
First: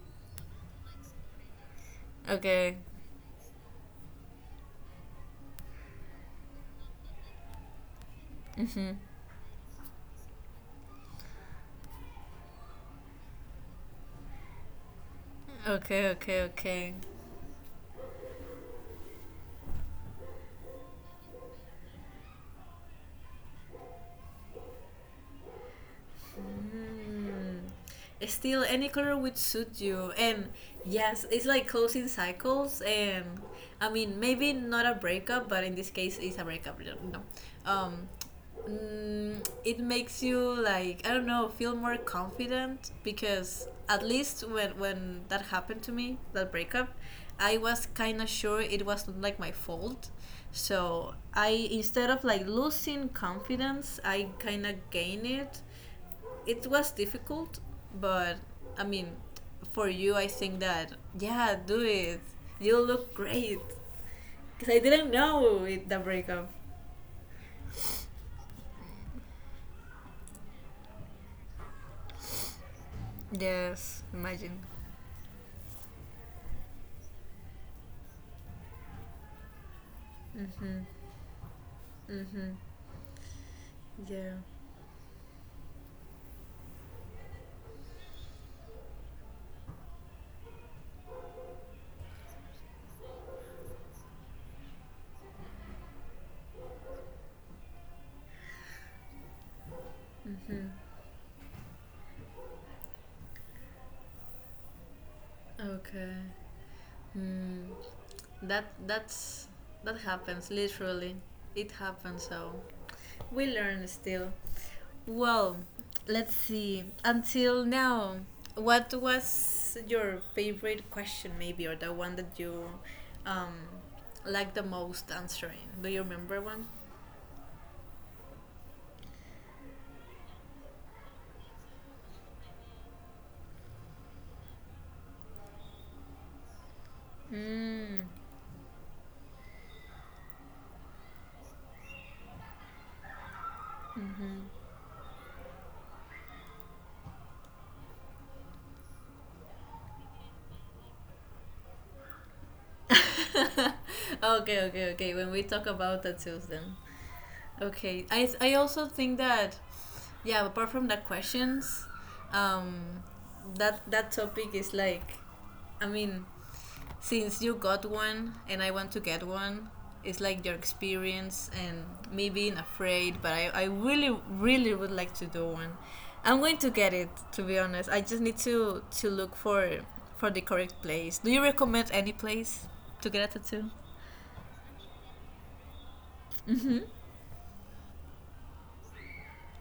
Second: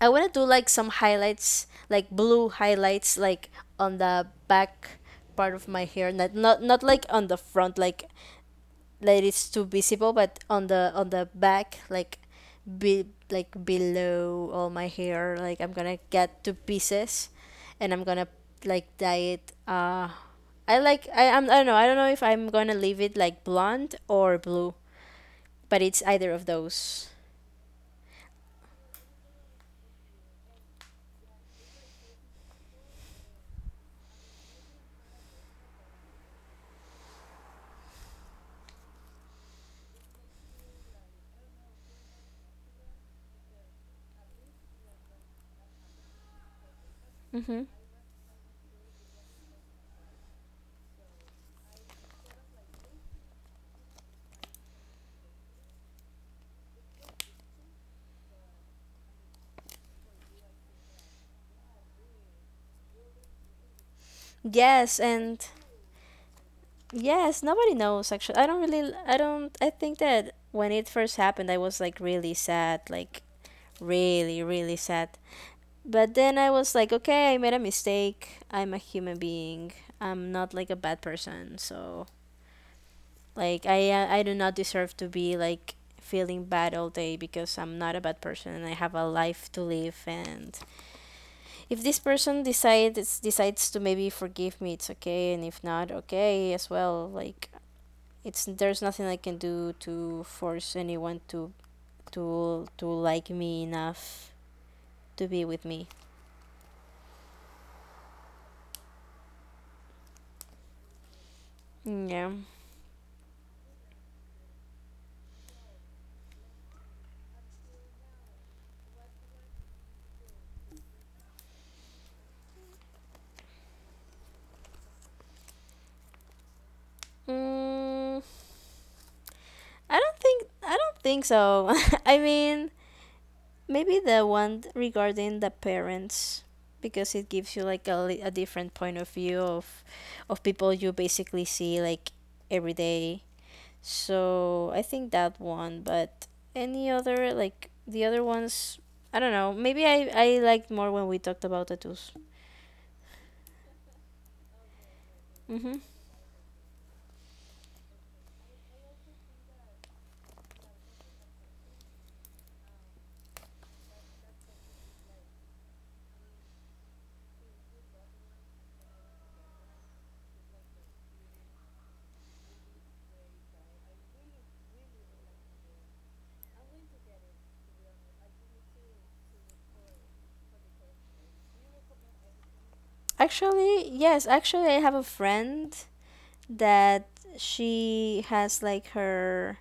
Speaker 2: I want to do like some highlights, like blue
Speaker 1: Okay.
Speaker 2: highlights, like on the back part of my hair, not like on the front, like
Speaker 1: Hmm.
Speaker 2: that it's too visible, but on the back, like be like below all my hair. Like I'm gonna
Speaker 1: Okay, okay,
Speaker 2: get two
Speaker 1: okay.
Speaker 2: pieces, and I'm gonna like dye it. I like, I don't know, if I'm gonna leave it like blonde or blue, but it's either of those.
Speaker 1: Mm. Still, any color would suit you. And yes, it's like closing cycles. And I mean, maybe not a breakup, but in this case, it's a breakup, you know. Um, mm, it makes you like, I don't know, feel more confident, because at least when that happened to me, that breakup, I
Speaker 2: Mm-hmm.
Speaker 1: was kind of sure it was not like my fault. So I, instead of like losing confidence, I kind of gain it. It was difficult, but I mean, for you, I think that, yeah, do it. You look great. Because I
Speaker 2: Yes,
Speaker 1: didn't
Speaker 2: and
Speaker 1: know it, the breakup.
Speaker 2: yes, nobody knows actually. I don't really I don't I think that when it first happened I was like really sad, like
Speaker 1: Yes, imagine.
Speaker 2: really sad. But then I was like, okay, I made a mistake. I'm a human being. I'm not like a bad person. So,
Speaker 1: Mm-hmm.
Speaker 2: like I do
Speaker 1: Yeah.
Speaker 2: not deserve to be like feeling bad all day because I'm not a bad person, and I have a life to live. And if this person decides to maybe forgive me, it's okay, and if not, okay as well. Like it's, there's nothing I can do to force anyone to like me enough to be with me.
Speaker 1: Okay. Hmm. That's that happens literally. It happens.
Speaker 2: Yeah.
Speaker 1: So we learn still. Well, let's see. Until now, what was your favorite question, maybe, or the one that you um, like the most answering? Do you remember one?
Speaker 2: Mm, I don't think so. I mean, maybe the one regarding the parents, because it gives you like a,
Speaker 1: Mm.
Speaker 2: a different point of view of people you basically see like every day. So I think that one, but any other, like the other ones, I don't know. Maybe I liked more when we talked about tattoos.
Speaker 1: Okay, okay, okay. When we talk
Speaker 2: Mhm.
Speaker 1: about tattoos, then okay. I also think that yeah, apart from the questions, um that that topic is like, I mean, since you got one and I want to get one, it's like your experience and me being afraid. But I really really would like to do one. I'm going to get it, to be honest. I just need to look for the correct place. Do you recommend any place to get a tattoo?
Speaker 2: Actually, yes, actually I have a friend that she has like her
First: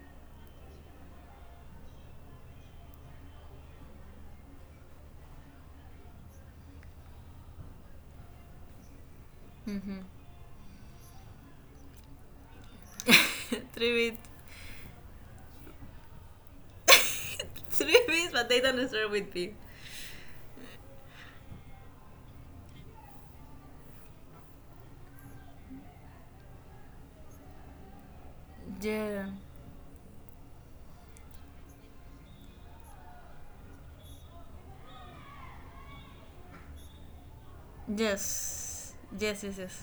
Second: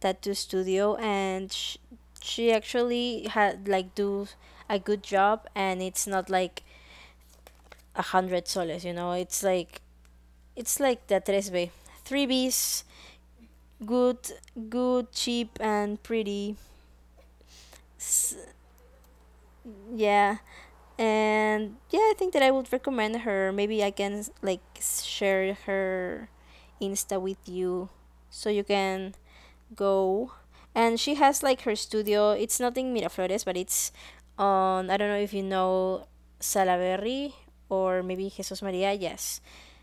Speaker 2: tattoo studio, and she actually had like do a good job, and it's not like 100 soles, you know. It's like the tres b, 3Bs:
Speaker 1: Three bits,
Speaker 2: good, good, cheap and pretty.
Speaker 1: three bits, but
Speaker 2: S-
Speaker 1: they don't start with B.
Speaker 2: yeah. And yeah, I think that I would recommend her. Maybe I can like share her insta with you, so you can
Speaker 1: Yeah.
Speaker 2: go. And she has like her studio. It's not in Miraflores, but it's on, I don't know if you know, Salaberry, or maybe Jesus Maria,
Speaker 1: Yes.
Speaker 2: yes.
Speaker 1: Yes, yes, yes.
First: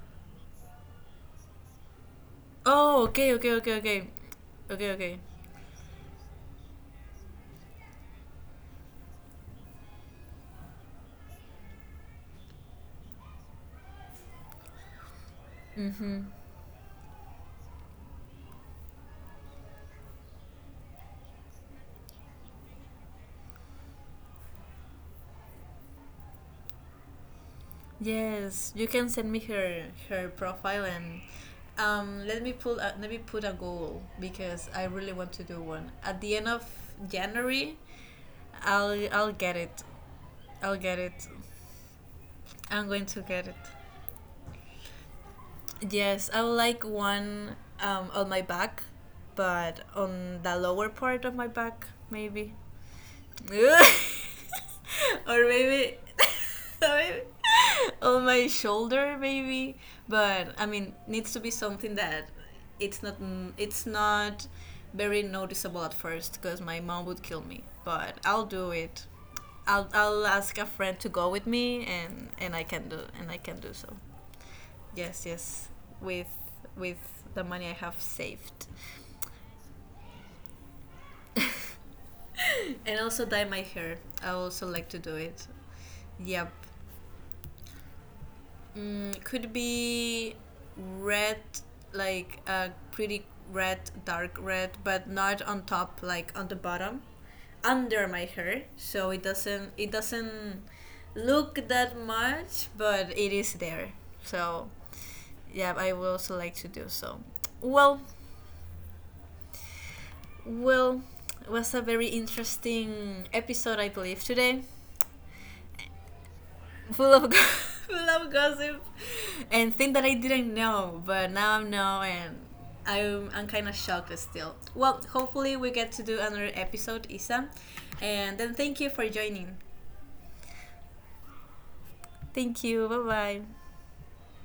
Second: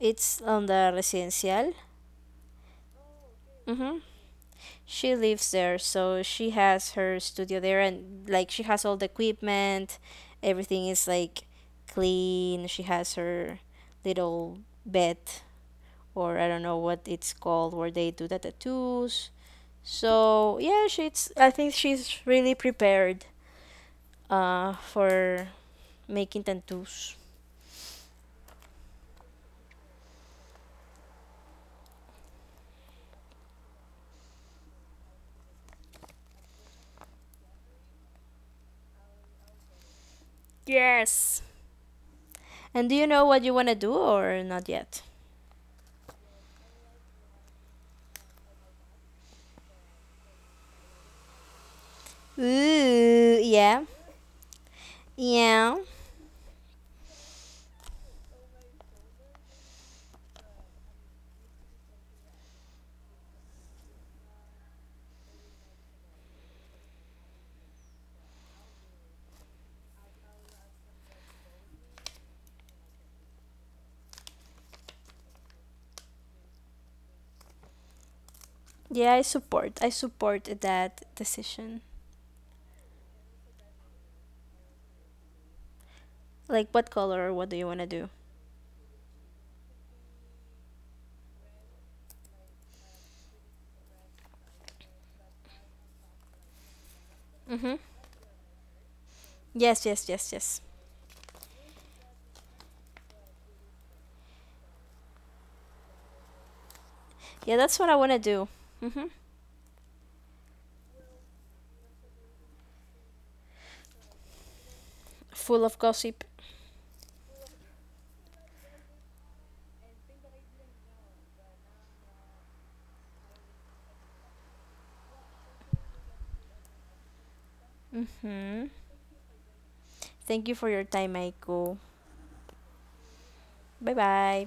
Speaker 2: It's on the residencial.
Speaker 1: Oh, okay, okay, okay,
Speaker 2: Mm-hmm.
Speaker 1: okay. Okay, okay.
Speaker 2: She lives there, so she has her studio there, and like she has all the equipment, everything is like clean. She has her little bed, or I don't know what it's called, where they do the tattoos. So yeah, she's, I think she's really prepared, for making tattoos.
Speaker 1: Yes, you can send me her profile. And let me put a, let me put a goal, because I really want to do one. At the end of January, I'll get it. I'll get it.
Speaker 2: Yes.
Speaker 1: I'm
Speaker 2: And do you
Speaker 1: going to
Speaker 2: know what
Speaker 1: get
Speaker 2: you
Speaker 1: it.
Speaker 2: wanna do or not yet?
Speaker 1: Yes, I would like one, on my back, but on the lower part of my back maybe.
Speaker 2: Ooh, yeah,
Speaker 1: Or
Speaker 2: yeah.
Speaker 1: maybe, maybe on my shoulder maybe. But I mean, needs to be something that it's not it's not very noticeable at first, because my mom would kill me, but I'll do it. I'll ask a friend to go with me, and and I can do so. Yes, yes, with with the money I have saved.
Speaker 2: Yeah, I support. I support that decision.
Speaker 1: And also dye my hair. I also like to do it. Yep.
Speaker 2: Like, what color? What do you want to do?
Speaker 1: Mm, could be red, like a pretty red, dark red, but not on top, like on the bottom,
Speaker 2: Mm-hmm.
Speaker 1: under my hair. So it doesn't,
Speaker 2: Yes, yes, yes, yes.
Speaker 1: look that much, but it is there. So yeah, I would also like to do so.
Speaker 2: Yeah, that's what I
Speaker 1: Well,
Speaker 2: want to do. Mm-hmm.
Speaker 1: well, it was a very interesting episode, I believe, today,
Speaker 2: Full of gossip.
Speaker 1: full of full of gossip, and things that I didn't know, but now I know. And I'm kind of shocked still. Well, hopefully we get to do another episode, Isa, and then
Speaker 2: Mm-hmm.
Speaker 1: thank you for joining.
Speaker 2: Thank you for your time, Aiko.
Speaker 1: Thank you. Bye bye.
Speaker 2: Bye bye.